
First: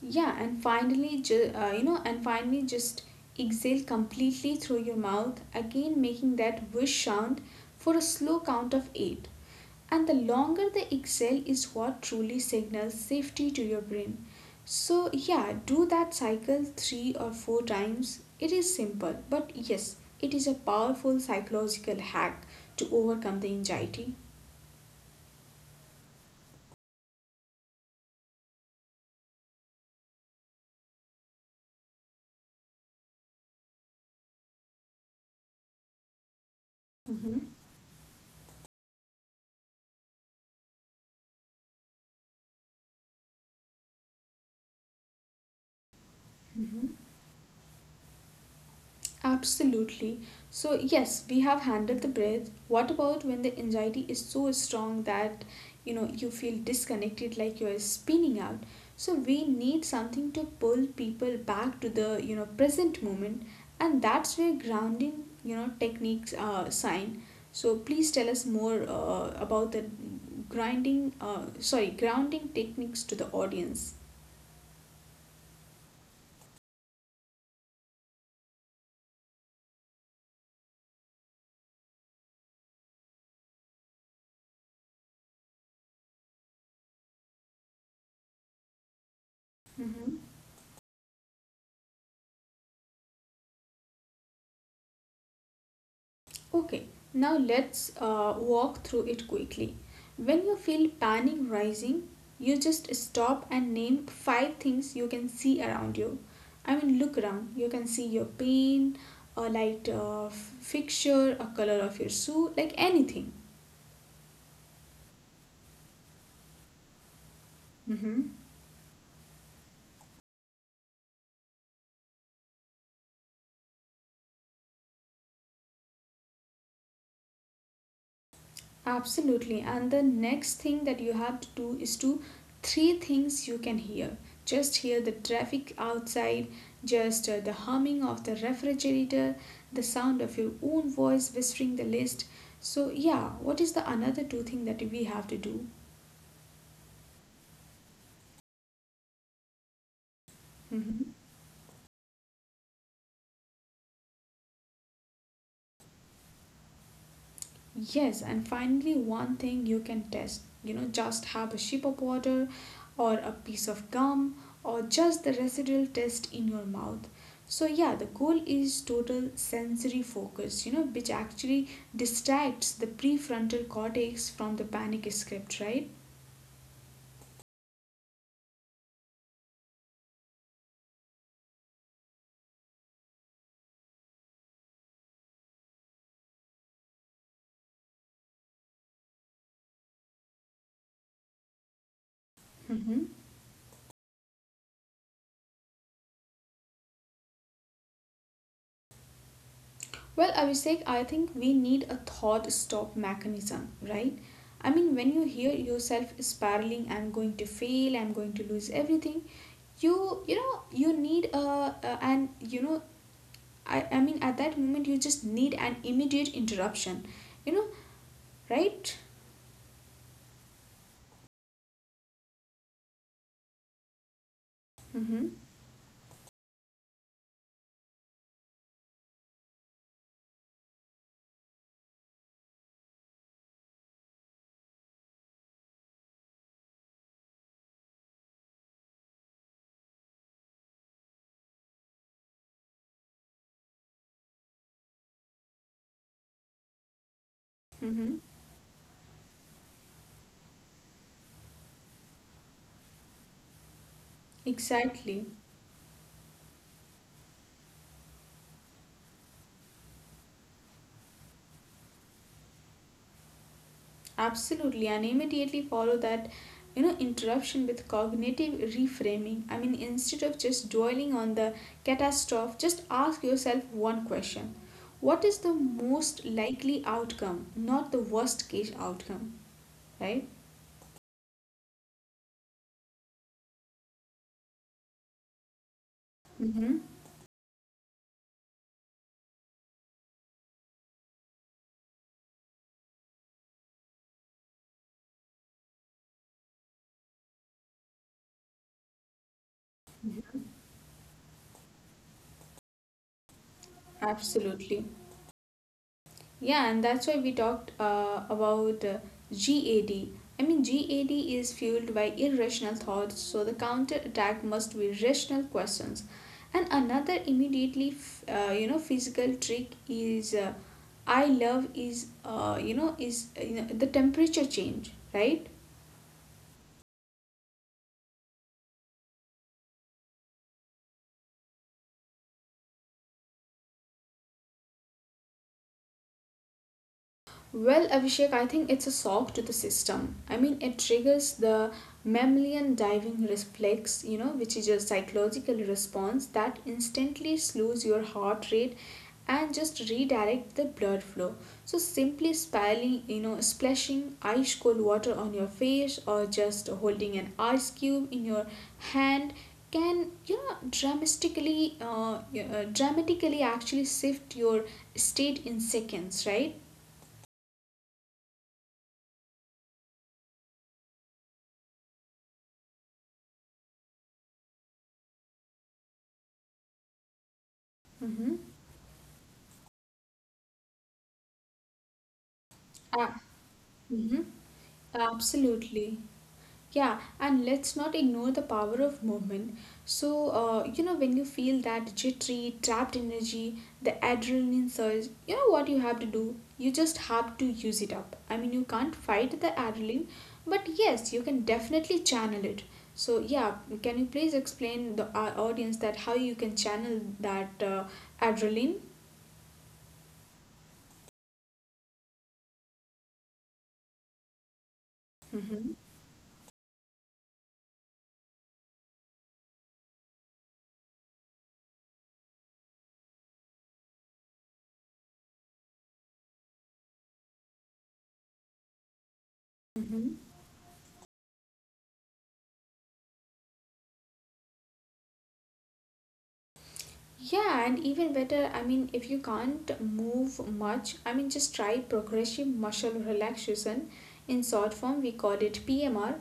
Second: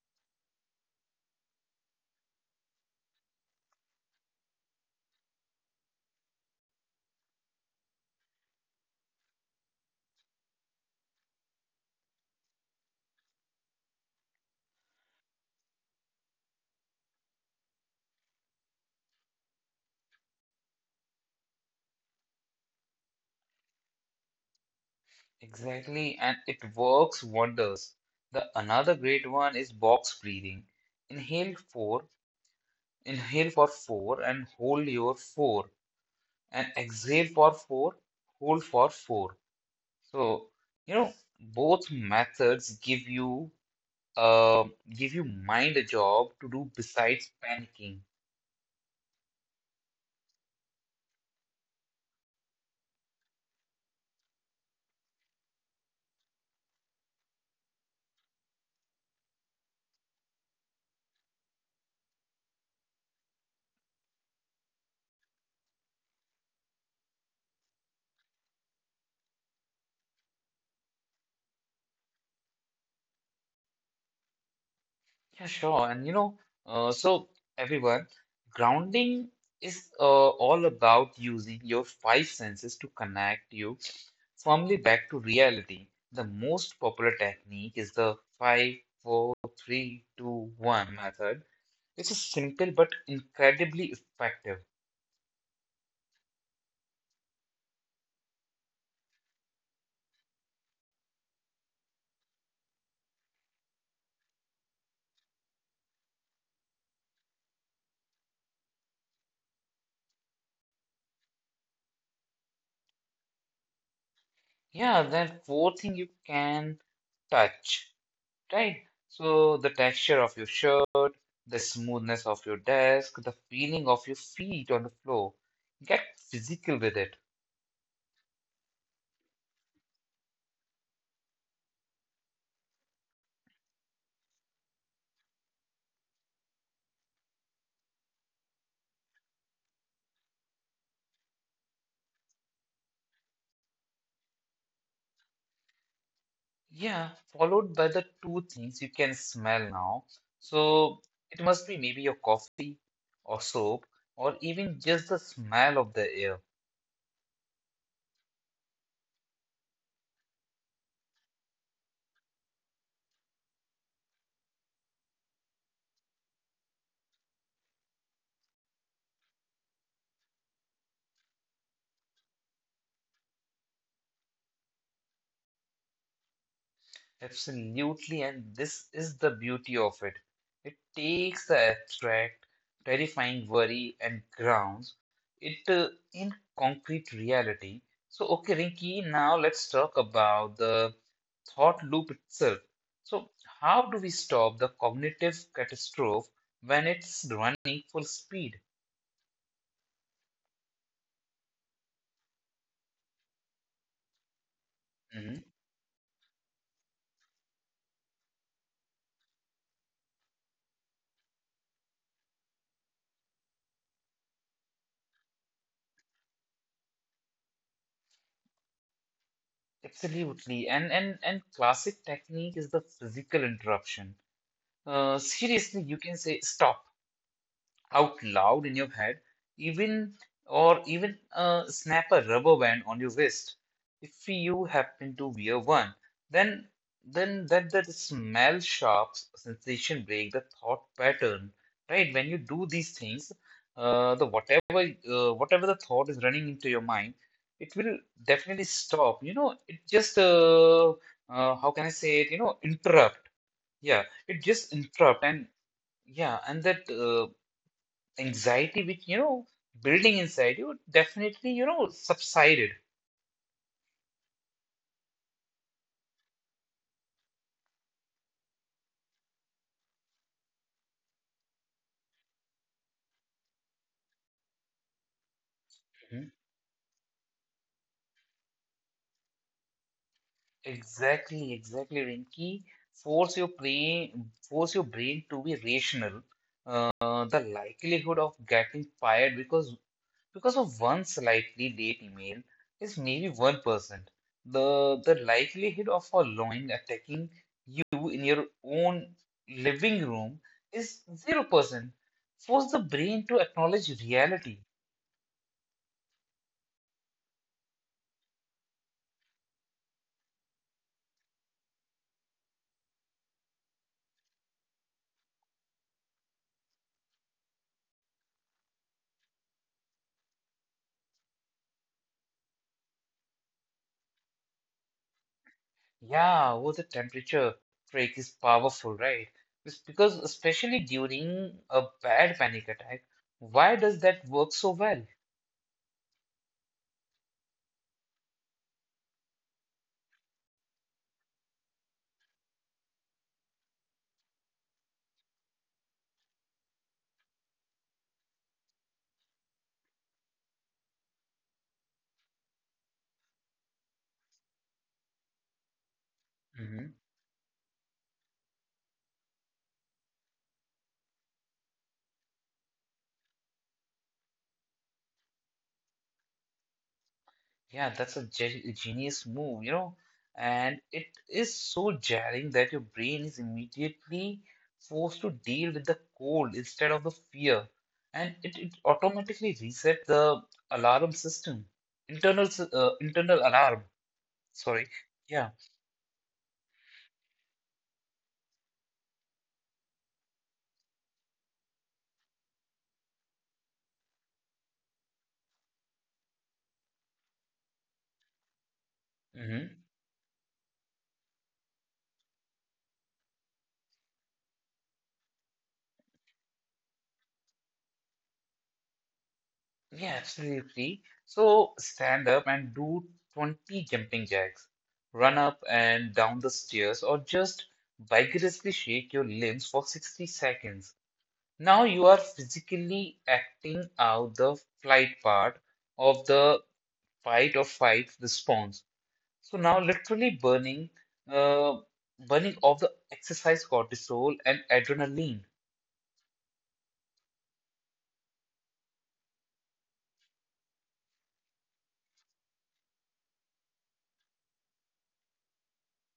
Speaker 2: Yeah, and finally, you know, and finally, just exhale completely through your mouth, again making that whoosh sound for a slow count of eight. And the longer the exhale is what truly signals safety to your brain. So, yeah, do that cycle three or four times. It is simple, but yes, it is a powerful psychological hack to overcome the anxiety.
Speaker 1: Exactly, and it works wonders. The another great one is box breathing. Inhale four, inhale for four and hold your four, and exhale for
Speaker 2: Mhm.
Speaker 1: four, hold for four. So, you know, both methods give you mind a job to do besides panicking.
Speaker 2: Absolutely. So, yes, we have handled the breath. What about when the anxiety is so strong that, you know, you feel disconnected like you're spinning out? So, we need something to pull people back to the, you know, present moment, and that's where grounding, you know, techniques sign. So, please tell us more about the grinding, sorry, grounding techniques to the audience.
Speaker 1: Yeah, sure. And you know, uh, so everyone, grounding is all about using your five senses to connect you firmly back to reality. The most popular technique is the five, four, three, two, one method. It's is simple but incredibly effective.
Speaker 2: Okay, now let's walk through it quickly. When you feel panic rising, you just stop and name five things you can see around you. I mean, look around. You can see your pain, a light fixture, a color of your shoe, like anything.
Speaker 1: Yeah, that fourth thing you can touch,
Speaker 2: Mm-hmm.
Speaker 1: right? So the texture of your shirt, the smoothness of your desk, the feeling of your feet on the floor. Get physical with it.
Speaker 2: Absolutely. And the next thing that you have to do is to three things you can hear. Just hear the traffic outside, just the humming of the refrigerator, the sound of your own voice whispering the list. So yeah, what is the another two thing that we have to do?
Speaker 1: Yeah, followed by the two things you can smell now. So
Speaker 2: Mhm.
Speaker 1: it must be maybe your coffee or soap or even just the smell of the air.
Speaker 2: Yes, and finally, one thing you can test, you know, just have a sip of water or a piece of gum or just the residual taste in your mouth. So, yeah, the goal is total sensory focus, you know, which actually distracts the prefrontal cortex from the panic script, right?
Speaker 1: Absolutely, and this is the beauty of it. It takes the abstract, terrifying worry and grounds it in concrete reality. So, okay, Rinki, now let's talk about the thought loop itself.
Speaker 2: Mm-hmm.
Speaker 1: So, how do we stop the cognitive catastrophe when it's running full speed?
Speaker 2: Well, Abhishek, I think we need a thought stop mechanism, right? I mean, when you
Speaker 1: Mhm.
Speaker 2: hear yourself spiraling, I'm going to fail, I'm going to lose everything, you you know you need a and you know I mean at that moment you just need an immediate interruption, you know, right?
Speaker 1: Absolutely, and classic technique is the physical interruption.
Speaker 2: Mm-hmm.
Speaker 1: Seriously, you can say stop out loud in your head, even or even snap a rubber band on your wrist. If you happen to wear one, then then that smell sharp sensation break the thought pattern, right? When you do these things, the whatever whatever the thought is running into your mind, it will
Speaker 2: Mm-hmm.
Speaker 1: definitely stop. You know, it just how can I say it? You know, interrupt. Yeah, it just interrupt
Speaker 2: Exactly.
Speaker 1: and yeah, and that anxiety which you know building inside you definitely you know subsided.
Speaker 2: Absolutely, and immediately follow that, you know, interruption with cognitive reframing. I mean, instead of just dwelling on the catastrophe, just ask yourself one question. What is the most
Speaker 1: Mhm.
Speaker 2: likely outcome, not the worst case outcome, right?
Speaker 1: Exactly, exactly, Rinki, force your brain to be rational.
Speaker 2: Mm-hmm.
Speaker 1: The likelihood of getting fired because of one slightly late email is maybe 1%. The the likelihood of a lion attacking you in your own living room is 0%. Force the brain to acknowledge reality.
Speaker 2: Absolutely. Yeah, and that's why we talked about GAD. I mean, GAD is fueled by irrational thoughts, so the counter attack must be rational questions. And another immediately, you know, physical trick is I love is, you know, is you know, the temperature change, right?
Speaker 1: Yeah, well, the temperature trick is powerful, right? It's because especially during a bad panic attack, why does that work so well?
Speaker 2: Well, Abhishek, I think it's a shock to the system. I mean, it triggers the mammalian diving reflex, you know, which is a psychological response that instantly slows your heart rate and just redirect the blood flow. So simply spilling, you know, splashing ice cold water on your face or just
Speaker 1: Hmm.
Speaker 2: holding an ice cube in your hand can, you know, dramatically dramatically actually shift your state in seconds, right?
Speaker 1: Yeah, that's a genius move, you know, and it is so jarring that your brain is immediately forced to deal with the cold instead of the fear, and
Speaker 2: Mm-hmm.
Speaker 1: it automatically resets the alarm system,
Speaker 2: Uh,
Speaker 1: internal alarm.
Speaker 2: mhm.
Speaker 1: Sorry, yeah.
Speaker 2: Absolutely. Yeah, and let's not ignore the power of movement. So, you know, when you feel that jittery, trapped energy, the adrenaline surge, you know what you have to do? You just have to use it up. I mean, you can't fight the
Speaker 1: Mm-hmm.
Speaker 2: adrenaline, but yes, you can definitely channel it. So, yeah, can you please explain the our audience that how you can channel that adrenaline?
Speaker 1: Yeah, absolutely. So stand up and do 20 jumping jacks. Run up
Speaker 2: Mm-hmm.
Speaker 1: and down the stairs or just vigorously shake your limbs for 60 seconds. Now you are physically acting out the flight part of the fight or fight response. So now
Speaker 2: Mm-hmm.
Speaker 1: literally uh, burning off the exercise cortisol and adrenaline.
Speaker 2: Yeah, and even better, I mean, if you can't move much, I mean, just try progressive muscle relaxation. In short form, we call it PMR.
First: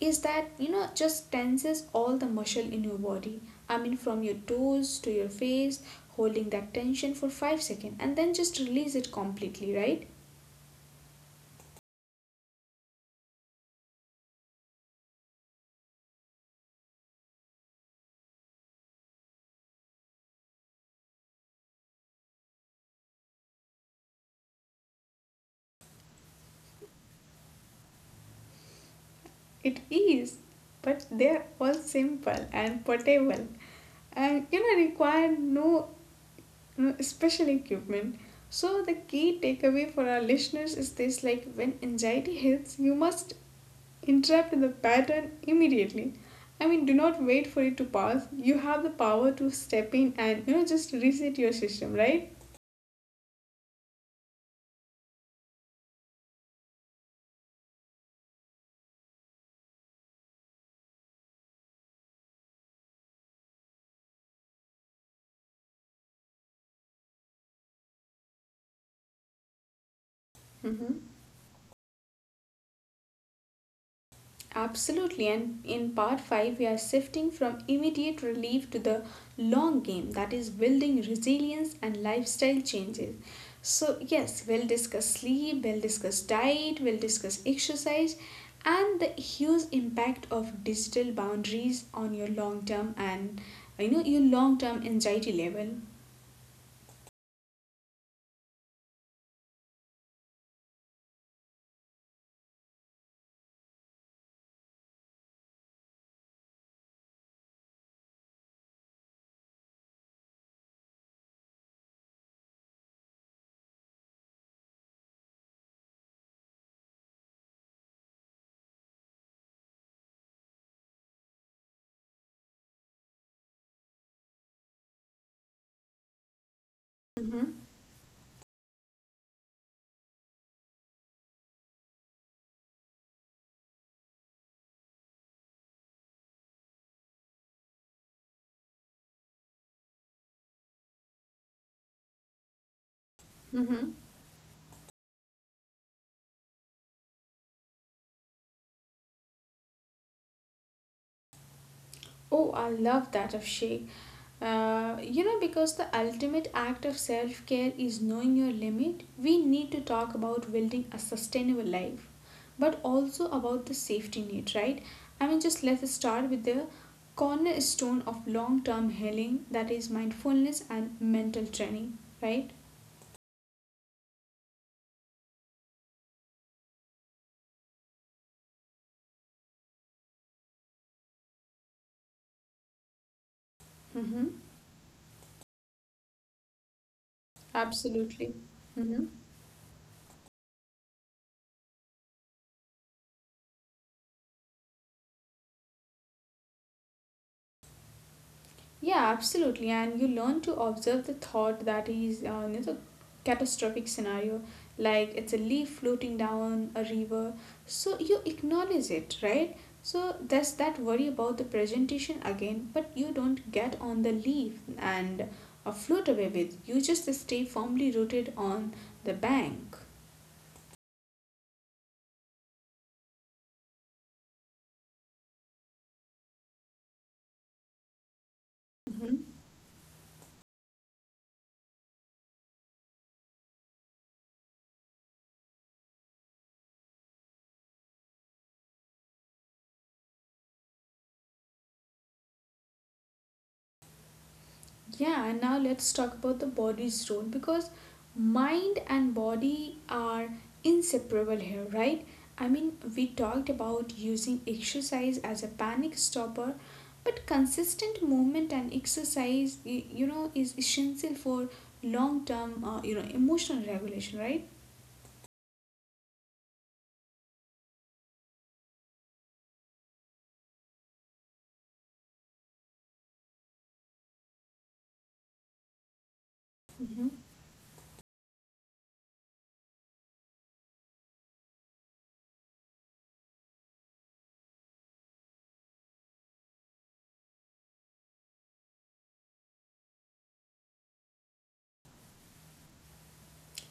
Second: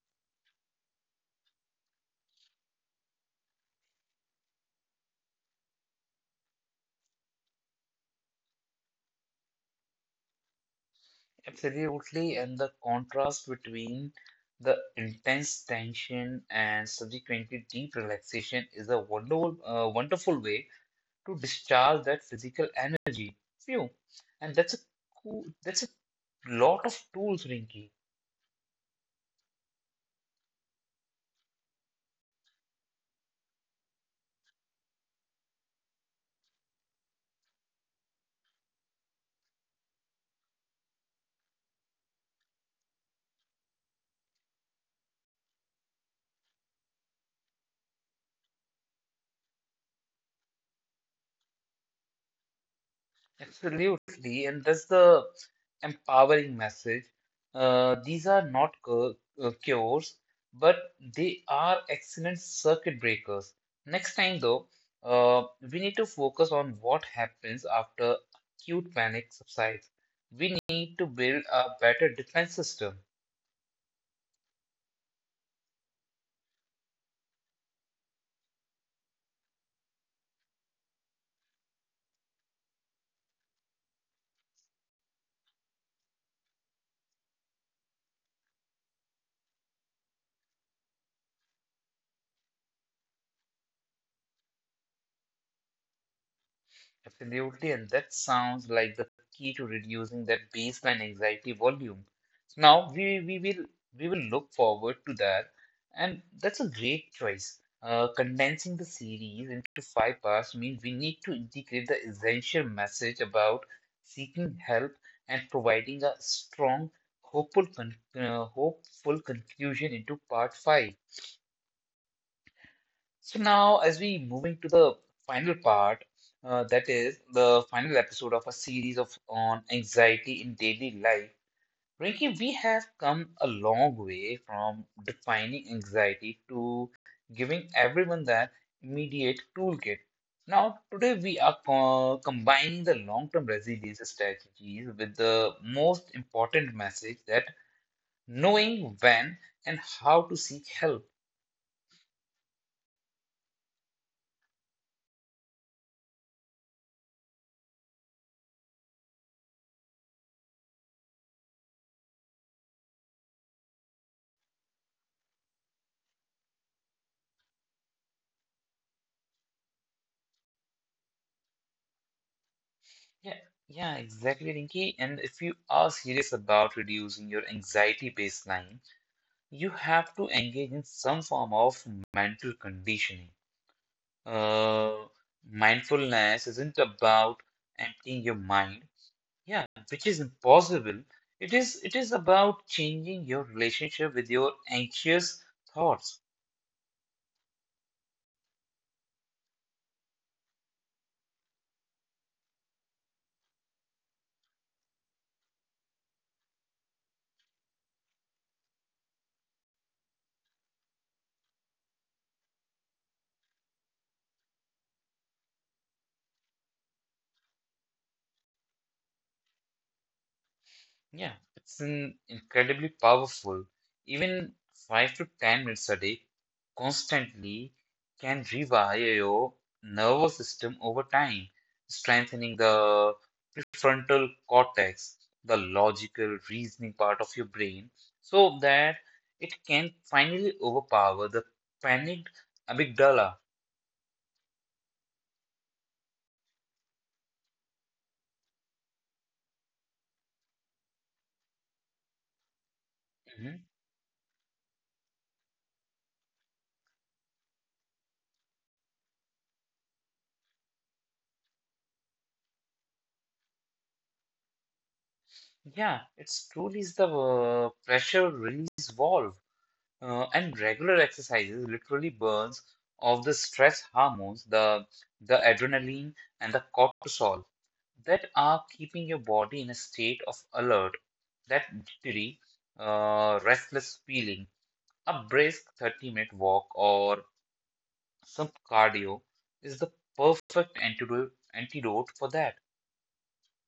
Speaker 2: Is that, you know, just tenses all the muscle in your body. I mean, from your toes to your face, holding that tension for 5 seconds and then just release it completely, right?
Speaker 1: Absolutely, and the contrast between the intense tension and subsequently deep relaxation is a wonderful way to discharge that physical energy. Phew. And that's a lot of tools, Rinky.
Speaker 2: It is, but they're all simple and portable and, you know, require no Mm, especially equipment. So the key takeaway for our listeners is this like when anxiety hits, you must interrupt the pattern immediately. I mean, do not wait for it to pass. You have the power to step in and, you know, just reset your system, right?
Speaker 1: Absolutely, and that's the empowering message. These are not cures, but they are excellent circuit breakers. Next time, though, uh, we need to focus on what happens after acute panic subsides. We need to
Speaker 2: Mm-hmm.
Speaker 1: build a better defense system.
Speaker 2: Absolutely, and in part 5, we are shifting from immediate relief to the long game that is building resilience and lifestyle changes. So, yes, we'll discuss sleep, we'll discuss diet, we'll discuss exercise, and the huge impact of digital boundaries on your long term and, you know, your long term anxiety level.
Speaker 1: Absolutely, and that sounds like the key to reducing that baseline anxiety volume. So now we will look forward to that, and that's a great choice. Condensing the series into five parts means we need to integrate the essential message about seeking help and providing a strong, hopeful, hopeful conclusion into part five. So now, as we moving to the final part, that is the final episode of a series of on anxiety in daily life. Rinki, we have come a long way from defining anxiety to giving everyone that immediate toolkit. Now, today we are combining the long-term
Speaker 2: Mm-hmm.
Speaker 1: resilience strategies with the most important message, that knowing when and how to seek help.
Speaker 2: Oh, I love that of Shay. You know, because the ultimate act of self care is knowing your limit, we need to talk about building a sustainable life, but also about the safety net, right? I mean, just let's start with the cornerstone of long term healing that is mindfulness and mental training, right?
Speaker 1: Yeah, yeah, exactly, Rinki. And if you are serious about reducing your anxiety baseline, you have to engage in some form of mental conditioning.
Speaker 2: Mm-hmm.
Speaker 1: Uh, mindfulness isn't about emptying
Speaker 2: Absolutely.
Speaker 1: your mind, yeah, which is impossible. It is about changing your relationship with your anxious thoughts.
Speaker 2: Yeah, absolutely. And you learn to observe the thought that is, you know, catastrophic scenario, like it's a leaf floating down a river. So you acknowledge it, right? So there's that worry about the presentation again, but you don't get on the leaf and float away with. You just stay firmly rooted on the bank.
Speaker 1: Yeah, it's an incredibly powerful. Even 5 to 10 minutes a day constantly can
Speaker 2: Mhm.
Speaker 1: rewire your nervous system over time, strengthening the prefrontal cortex, the logical reasoning part of your brain, so that it can finally overpower the panicked amygdala.
Speaker 2: Yeah, and now let's talk about the body's role because mind and body are inseparable here, right? I mean, we talked
Speaker 1: Mhm.
Speaker 2: about using exercise as a panic stopper, but consistent movement and exercise, you know, is essential for long term, you know, emotional regulation, right?
Speaker 1: Yeah, it's truly is the pressure release valve. And regular exercises literally burns off the stress hormones, the adrenaline and the
Speaker 2: Mhm.
Speaker 1: cortisol that are keeping your body in a state of alert, that jittery, restless feeling. A brisk 30-minute walk or some cardio is the perfect antidote for that.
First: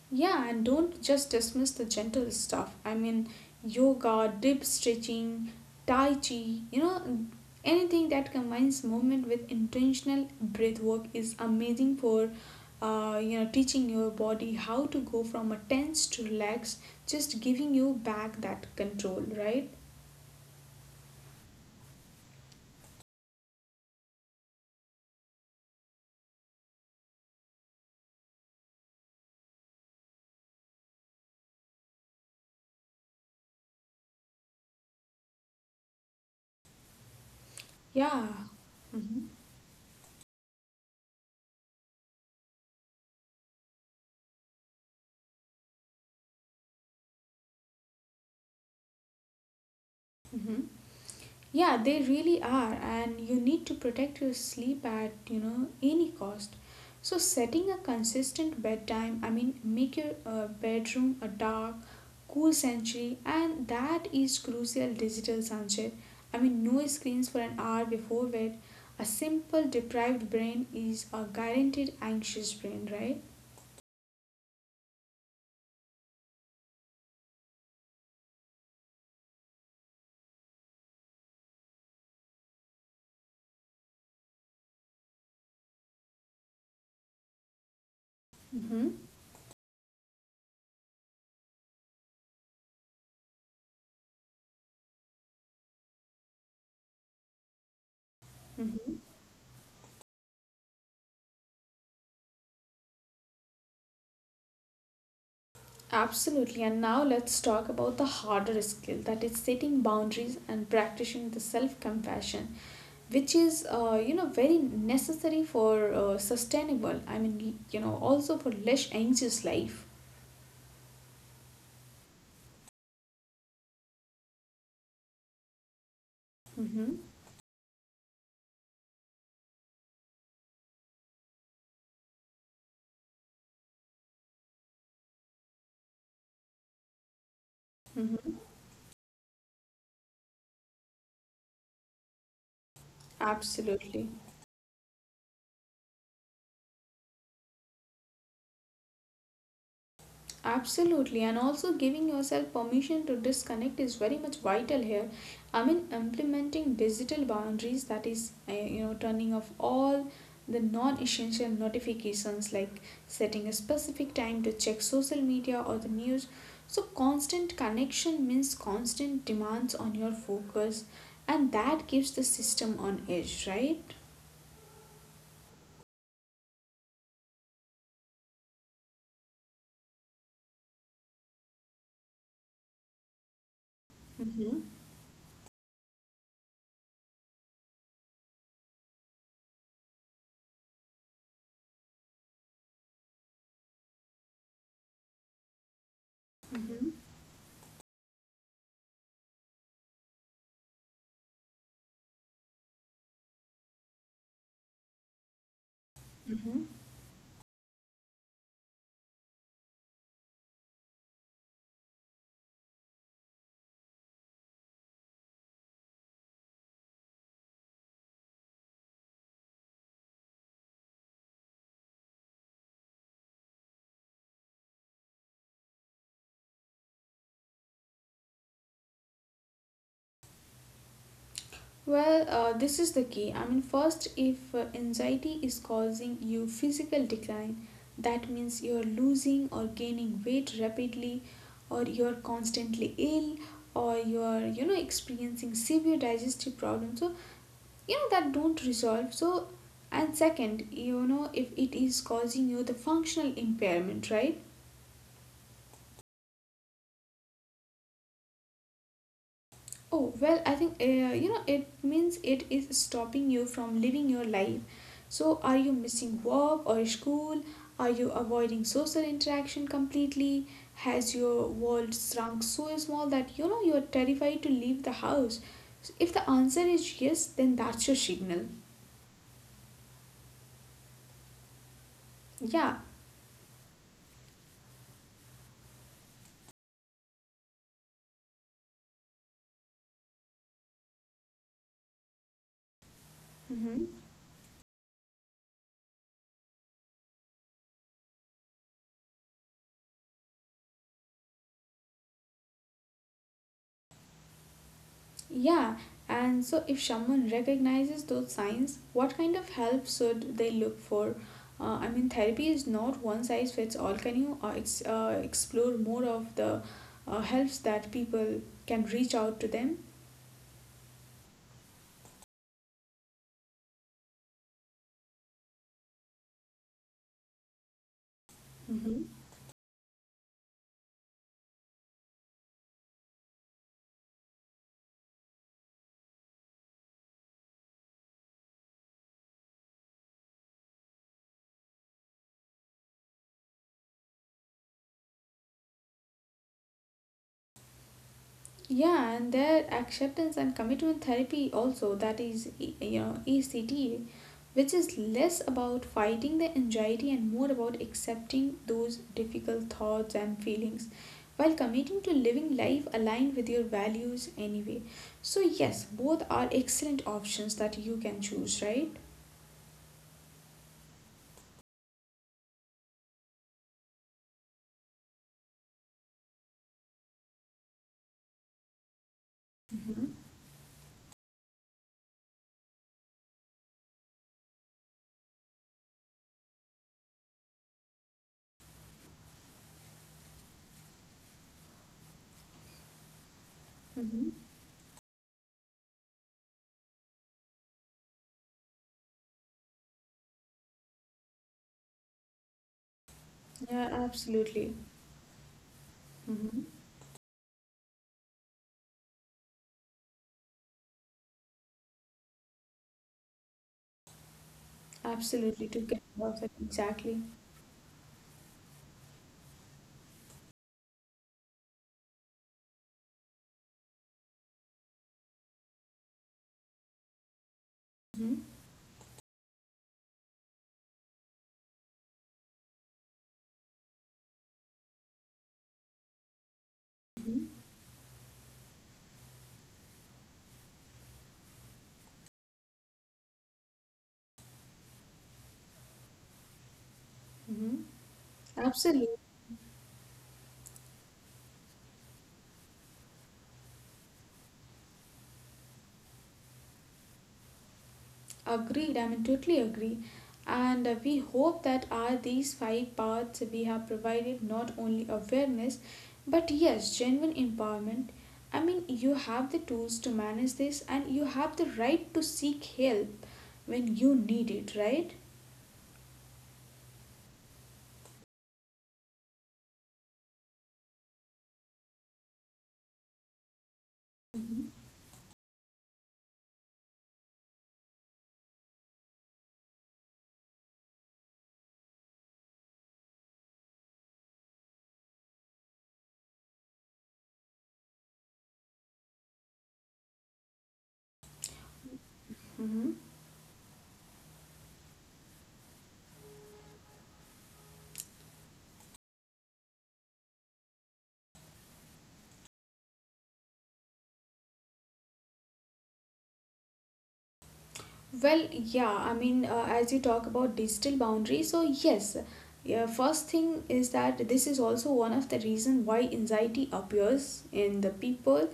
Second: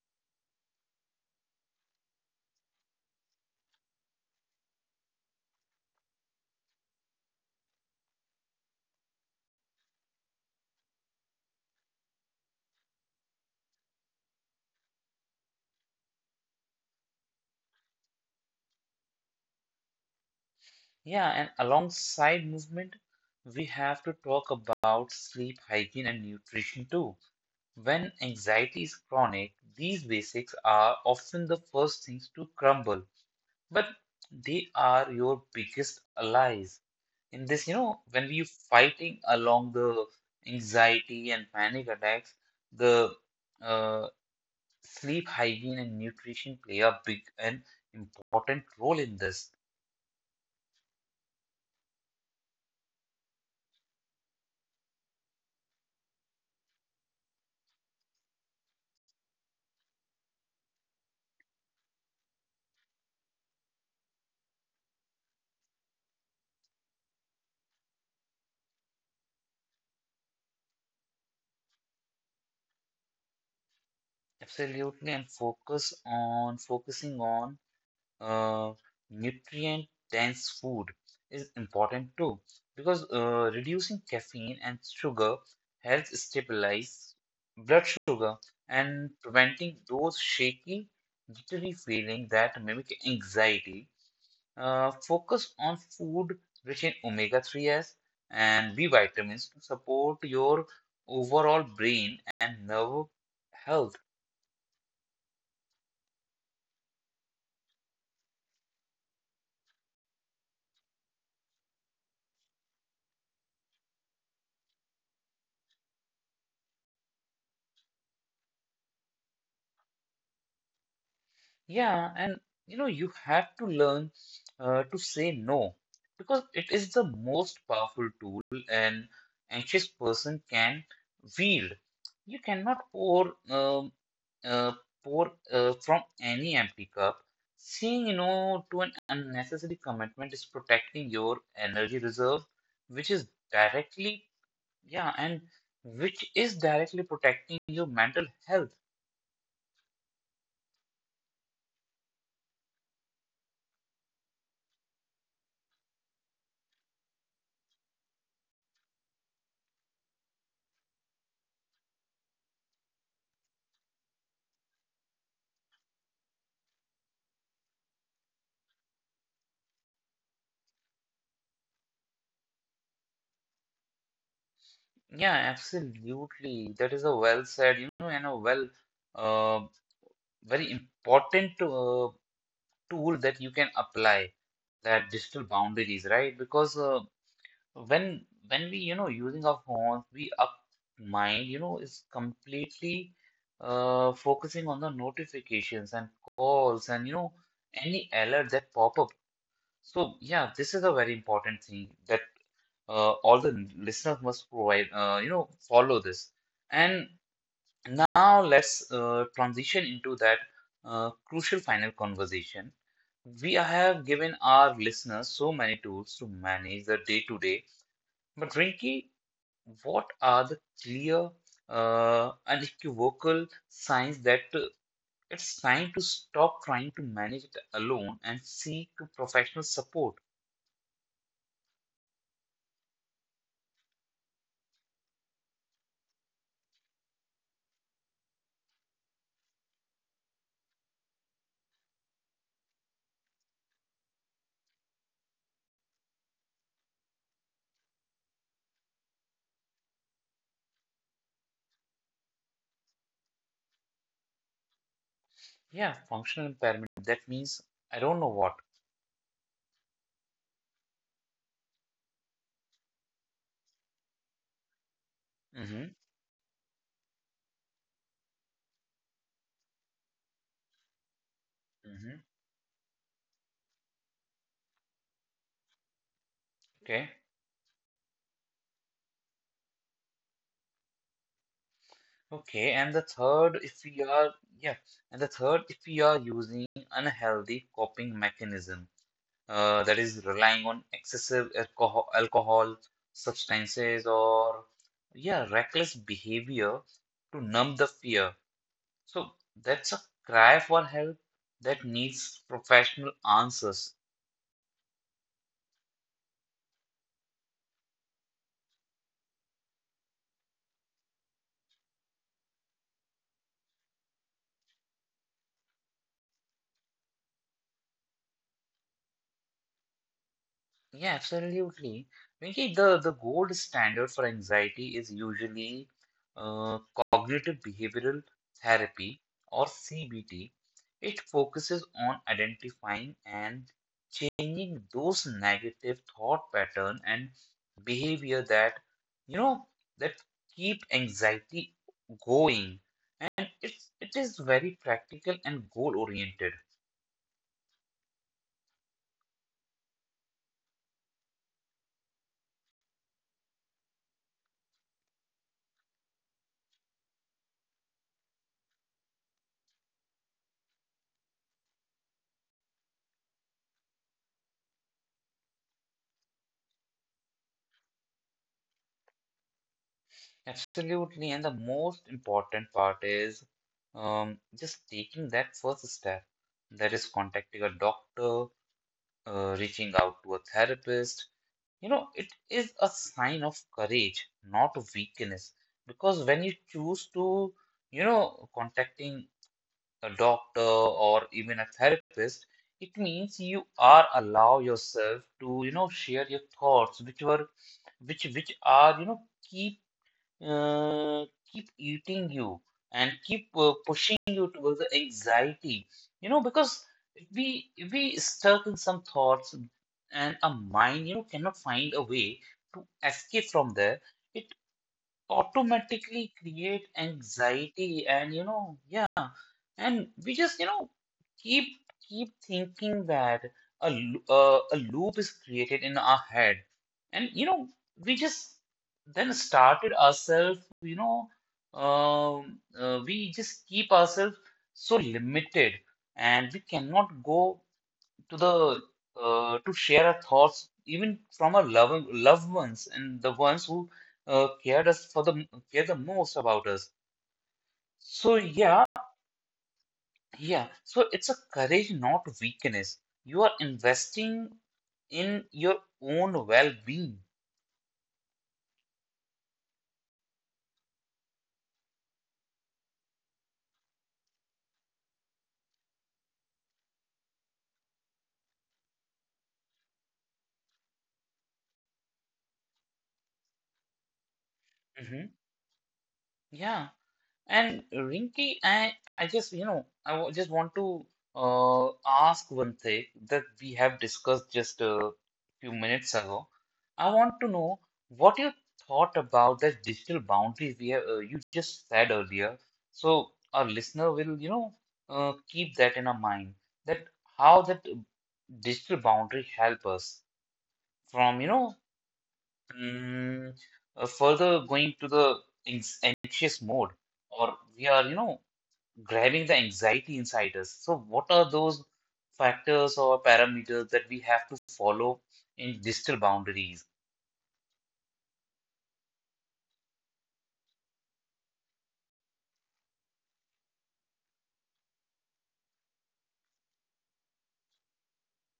Speaker 2: Yeah, and don't just dismiss the gentle stuff. I mean, yoga, deep stretching, tai chi, you know, anything that combines movement with intentional breath work is amazing for you know, teaching your body how to go from a tense to relaxed, just giving you back that control, right?
Speaker 1: Yeah, and alongside movement, we have to talk about sleep hygiene and nutrition too. When anxiety is chronic, these basics are often the first things to crumble, but they are your biggest allies. In this, you know, when we
Speaker 2: Yeah.
Speaker 1: fighting
Speaker 2: Mm-hmm.
Speaker 1: along the anxiety and panic attacks, the uh, sleep hygiene and nutrition play a big and important role in this.
Speaker 2: Mm-hmm. Yeah, they really are, and you need to protect your sleep at, you know, any cost. So setting a consistent bedtime, I mean, make your bedroom a dark, cool sanctuary, and that is crucial digital sunshade. I mean, no screens for an hour before bed. A simple deprived brain is a guaranteed anxious brain, right?
Speaker 1: Absolutely, and focusing on uh, nutrient dense food is important too because reducing caffeine and sugar helps stabilize blood sugar
Speaker 2: Mm-hmm.
Speaker 1: and preventing those shaky, jittery feeling that mimic anxiety. Focus on food rich in omega three s and B
Speaker 2: Mm-hmm.
Speaker 1: vitamins to support your overall brain and nerve health.
Speaker 2: Absolutely. And now let's talk about the harder skill that is setting boundaries and practicing the self compassion, which is, you know, very necessary for sustainable, I mean, you know, also for less anxious life.
Speaker 1: Yeah, and you know, you have to learn to say no because it is the
Speaker 2: Mm-hmm.
Speaker 1: most powerful tool an anxious person can wield. You cannot pour uh, pour from any empty cup. Saying
Speaker 2: Mm-hmm.
Speaker 1: no to an unnecessary commitment is protecting your energy reserve, which is
Speaker 2: Absolutely.
Speaker 1: directly, yeah, and which is directly protecting your mental health.
Speaker 2: Absolutely, and also giving yourself permission to disconnect is very much vital here. I mean, implementing digital boundaries that is, you know, turning off all the non essential notifications like setting a specific time to check social media or the news. So, constant connection means constant demands on your focus, and that keeps the system on edge, right?
Speaker 1: Yeah, absolutely. That is a well said, you know, and a uh, very important tool that you can apply,
Speaker 2: Mm-hmm.
Speaker 1: that digital boundaries, right? Because when we, you know, using our phones, we up mind, you know, is completely focusing on the notifications and calls and you
Speaker 2: Mm-hmm.
Speaker 1: know any alert that pop up. So, yeah, this is a very important thing that all the listeners must provide, you know, follow this.
Speaker 2: Mm-hmm.
Speaker 1: And now let's transition into that crucial final conversation. We have given our listeners so many tools to manage the day to day, but Rinki, what are the clear, unequivocal signs that it's time to stop trying to manage it alone and seek professional support?
Speaker 2: Well, this is the key. I mean, first, if anxiety is causing you physical decline, that means you're losing or gaining weight rapidly, or you're constantly ill, or you're experiencing severe digestive problems. So, you know, that don't resolve. So, and second, you know, if it is causing you the functional impairment, right?
Speaker 1: Yeah, functional impairment. That means I don't know what.
Speaker 2: Oh, well, I think, it means it is stopping you from living your life. So, are you
Speaker 1: Mm-hmm.
Speaker 2: missing work or school? Are you avoiding social interaction completely? Has your world
Speaker 1: Mm-hmm.
Speaker 2: shrunk so small that you know you're terrified to leave the house? So if the answer
Speaker 1: Okay.
Speaker 2: is yes, then that's your signal.
Speaker 1: Okay.
Speaker 2: Yeah.
Speaker 1: And the third, if we are, yeah, and the third, if we are using unhealthy coping mechanism, that is relying on excessive alcohol,
Speaker 2: Hmm.
Speaker 1: substances, or yeah, reckless behavior to numb the fear. So that's a cry for help that needs professional answers.
Speaker 2: Yeah, and so if someone recognizes those signs, what kind of help should they look for? I mean, therapy is not one size fits all. Can you explore more of the helps that people can reach out to them?
Speaker 1: Yeah, absolutely. Vinky, the gold standard for anxiety is usually uh, cognitive behavioral
Speaker 2: Mm-hmm.
Speaker 1: therapy or CBT. It focuses on identifying and changing those negative thought pattern and behavior that, you know, that keep anxiety going. And it is very practical and goal oriented.
Speaker 2: Yeah, and their acceptance and commitment therapy also, that is E, you know, ECT, which is less about fighting the anxiety and more about accepting those difficult thoughts and feelings while committing to living life aligned with your values anyway. So yes, both are excellent options that you can choose, right?
Speaker 1: Absolutely. And the most important part is just taking that first step. That is contacting a doctor, reaching out
Speaker 2: Mm-hmm.
Speaker 1: to a therapist. You know, it is a sign of courage, not weakness. Because when you choose to, you know, contacting a doctor or even a therapist, it means you are allow
Speaker 2: Mm-hmm.
Speaker 1: yourself to, share your thoughts, which are keep uh, keep eating you and keep
Speaker 2: Yeah,
Speaker 1: pushing you towards
Speaker 2: absolutely.
Speaker 1: the anxiety, you know.
Speaker 2: Mm-hmm.
Speaker 1: Because if we stuck in some thoughts and a mind, you know, cannot find a way to escape from there, it
Speaker 2: Absolutely, to get
Speaker 1: automatically
Speaker 2: perfect,
Speaker 1: create
Speaker 2: exactly.
Speaker 1: anxiety, and you know, yeah. And we just, you know, keep keep thinking that a lo- a loop is created in our head, and you know, we just
Speaker 2: Mm-hmm.
Speaker 1: then started ourselves, we just keep ourselves so limited, and we cannot go to the to share our thoughts even from our loved ones and the ones who uh, cared us for the care the most about us.
Speaker 2: Mm-hmm.
Speaker 1: So yeah.
Speaker 2: Mm-hmm.
Speaker 1: Yeah, so it's a courage, not weakness. You are investing in your own well being.
Speaker 2: Agreed, I mean, totally agree. And we hope that are these 5 paths we have provided not only awareness but yes, genuine empowerment. I mean, you have the tools to manage this and you have the right to seek help when you need it,
Speaker 1: Hmm.
Speaker 2: right?
Speaker 1: Yeah. And Rinky, I just want to ask one thing that we have discussed just
Speaker 2: Mm-hmm.
Speaker 1: a few minutes ago. I want to know what you thought about the digital boundaries we have, you just said earlier. So our listener will, keep that in our mind, that how that digital boundary help us from, mm, further going to the anxious mode, or we are, you know, grabbing the anxiety inside us. So, what are those factors or parameters that we have to follow in digital boundaries?
Speaker 2: Well, yeah, I mean, as you talk about digital boundaries, so yes, yeah, first thing is that this is also one of the reason why anxiety appears in the people,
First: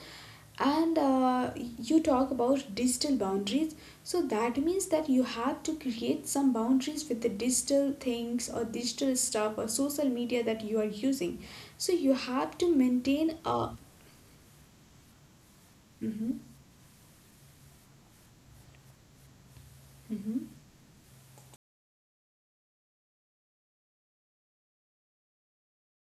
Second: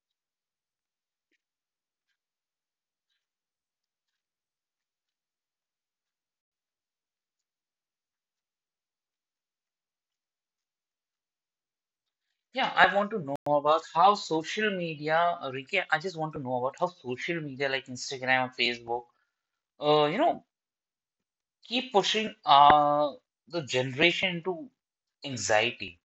Speaker 2: and you talk about digital boundaries, so that means that you have to create some boundaries with the digital things or digital stuff or social media that you are using. So you have
Speaker 1: Yeah,
Speaker 2: to
Speaker 1: I want to know
Speaker 2: maintain a
Speaker 1: about Ricky, I just want to
Speaker 2: Mhm,
Speaker 1: know about how social media like Instagram or Facebook, uh, you know,
Speaker 2: mhm.
Speaker 1: keep pushing the generation into anxiety.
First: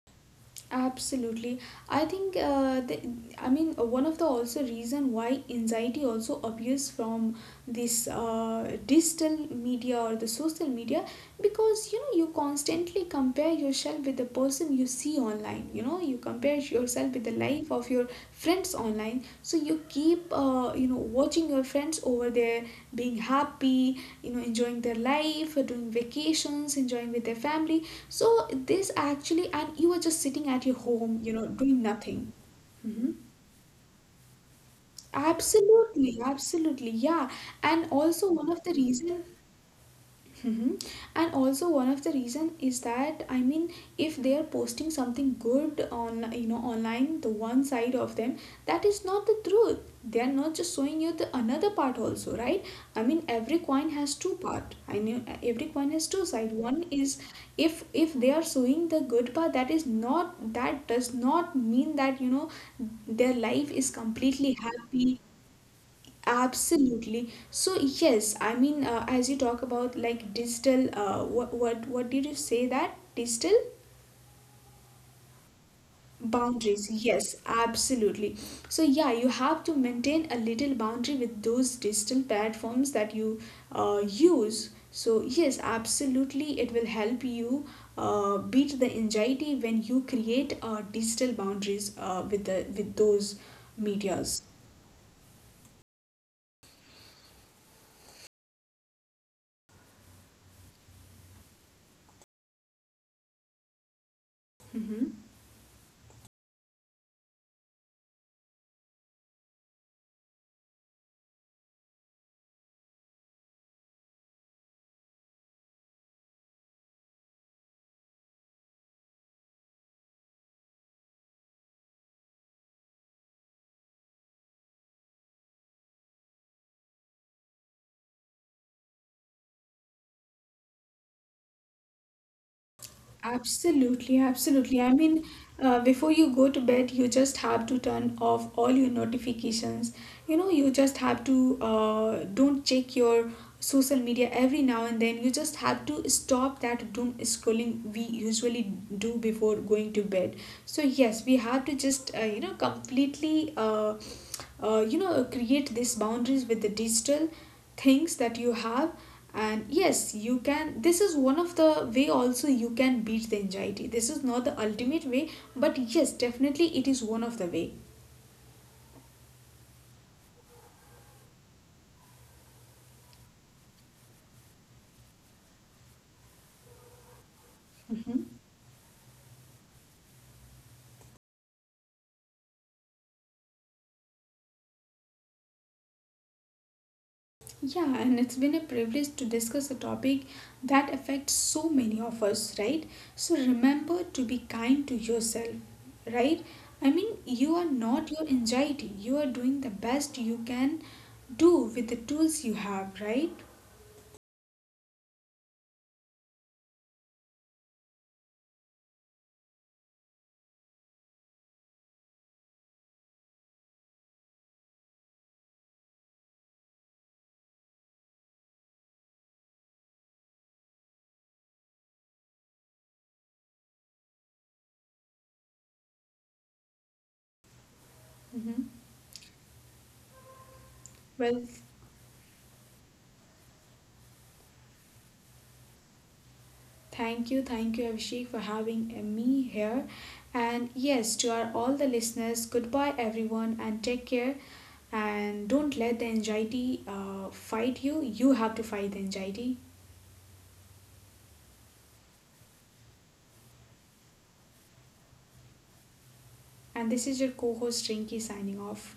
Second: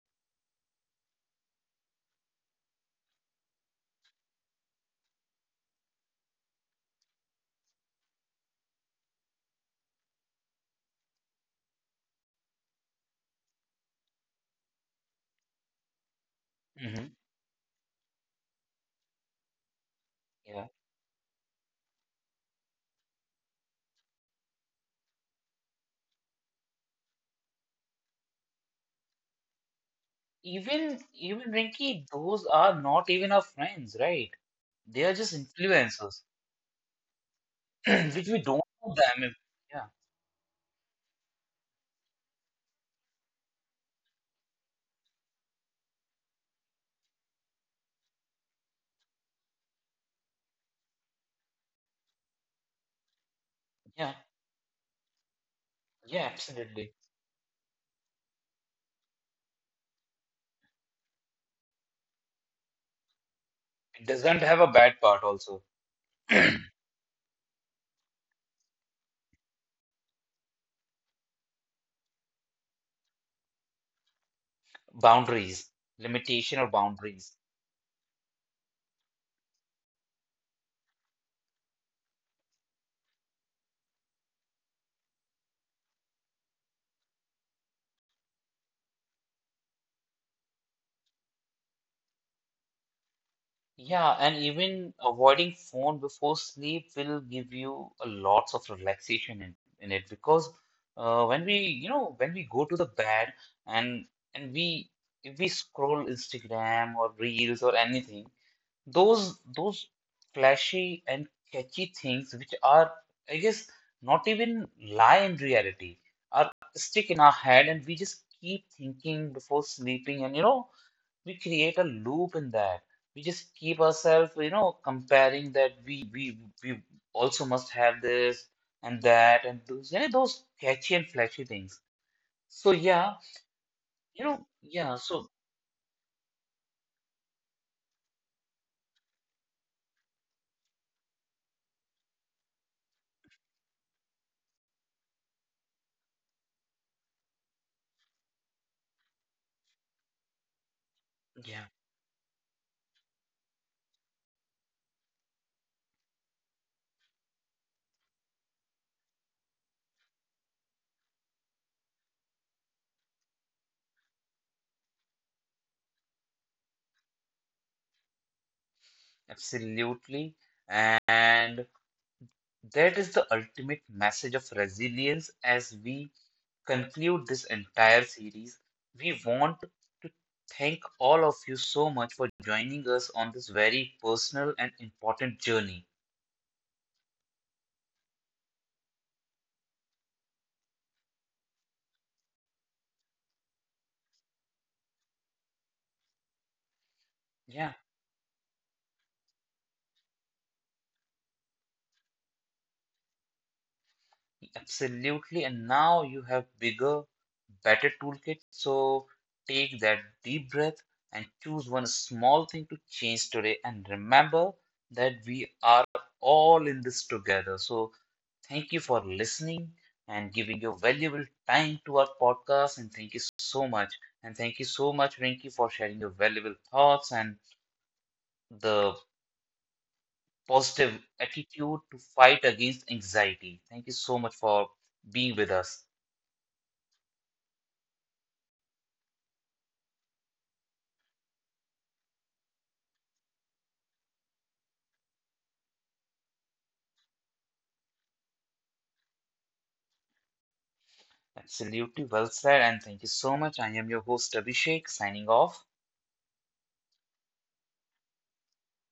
Speaker 2: Absolutely. I think the, I mean one of the also reason why anxiety also appears from this digital media or the social media, because you know you constantly compare yourself with the person you see online. You know you compare
Speaker 1: Hmm.
Speaker 2: yourself with the life of your friends online, so you keep
Speaker 1: Yeah.
Speaker 2: you know watching your friends over there being happy, you know, enjoying their life, doing vacations, enjoying with their family. So this actually, and you are just sitting at your
Speaker 1: Even,
Speaker 2: home, you know,
Speaker 1: even
Speaker 2: doing
Speaker 1: Rinky,
Speaker 2: nothing.
Speaker 1: those are not
Speaker 2: Hmm.
Speaker 1: even our friends, right? They are just influencers,
Speaker 2: Absolutely, absolutely, yeah. And
Speaker 1: which
Speaker 2: also
Speaker 1: we
Speaker 2: one
Speaker 1: don't
Speaker 2: of the
Speaker 1: know
Speaker 2: reason.
Speaker 1: them. Yeah.
Speaker 2: Hmm. And also one of the reason is that, I mean, if they are posting something good on, you know, online, the one side of them, that is not the truth. They are not just showing you the another part also, right? I mean, every coin
Speaker 1: Yeah.
Speaker 2: has two part, I mean, every coin has
Speaker 1: Yeah,
Speaker 2: two side. One
Speaker 1: absolutely.
Speaker 2: is, if they are showing the good part, that is not, that does not mean that you know their life is
Speaker 1: It doesn't have
Speaker 2: completely
Speaker 1: a bad part
Speaker 2: happy.
Speaker 1: also.
Speaker 2: Absolutely. So yes, I mean, as you talk about like digital, what did you say that digital
Speaker 1: Boundaries, limitation or
Speaker 2: boundaries?
Speaker 1: boundaries.
Speaker 2: Yes, absolutely. So yeah, you have to maintain a little boundary with those digital platforms that you use. So yes, absolutely, it will help you beat the anxiety when you create digital boundaries with the with those
Speaker 1: Yeah, and
Speaker 2: medias.
Speaker 1: even avoiding phone before sleep will give you a lots of relaxation in it. Because when we, you know, when we go to the bed and and we
Speaker 2: Mm-hmm.
Speaker 1: if we scroll Instagram or Reels or anything, those flashy and catchy things which are, I guess, not even lie in reality, are stick in our head, and we just keep thinking before sleeping. And you know, we create a loop in that, we just keep ourselves, you know, comparing that we also must have this and that, and those, you know, those catchy and flashy things. So yeah,
Speaker 2: Absolutely,
Speaker 1: you know,
Speaker 2: absolutely. I
Speaker 1: yeah,
Speaker 2: mean,
Speaker 1: so
Speaker 2: before you go to bed, you just have to turn off all your notifications. You know, you just have to don't check your social media every now and then. You just have to stop that doom scrolling we usually do before going to bed. So yes, we have
Speaker 1: yeah,
Speaker 2: to just you know completely. You know, create these boundaries with the digital things that you have. And yes, you can, this is one of the way also you can beat the anxiety. This is not the ultimate way, but yes, definitely it is one of the way.
Speaker 1: absolutely. And that is the ultimate message of resilience as we conclude this entire
Speaker 2: Mhm.
Speaker 1: series. We want to thank all of you so much for joining us on this very personal and important journey.
Speaker 2: Yeah, and it's been a privilege to discuss a topic that affects so many of us, right? So remember to be kind to yourself, right? I mean, you are
Speaker 1: Yeah.
Speaker 2: not your anxiety. You are doing the best you can do with the tools you have, right?
Speaker 1: Absolutely. And now you have bigger, better toolkit. So take that deep breath and choose one small thing to change today. And remember that we are all in this together. So thank you for listening and giving your valuable time to our podcast. And thank you so much. And thank you so much, Rinki, for sharing your valuable thoughts and
Speaker 2: Hmm.
Speaker 1: the positive
Speaker 2: Well,
Speaker 1: attitude to fight against anxiety. Thank you so much for being with us.
Speaker 2: thank you, thank you, Abhishek, for having me here. And yes, to our all the listeners, goodbye, everyone, and take care. And don't let the anxiety fight you. You have to fight the anxiety.
Speaker 1: Absolutely well said, and thank you so much. I am your host Abhishek, signing off.
Speaker 2: And this is your co host, Rinky, signing off.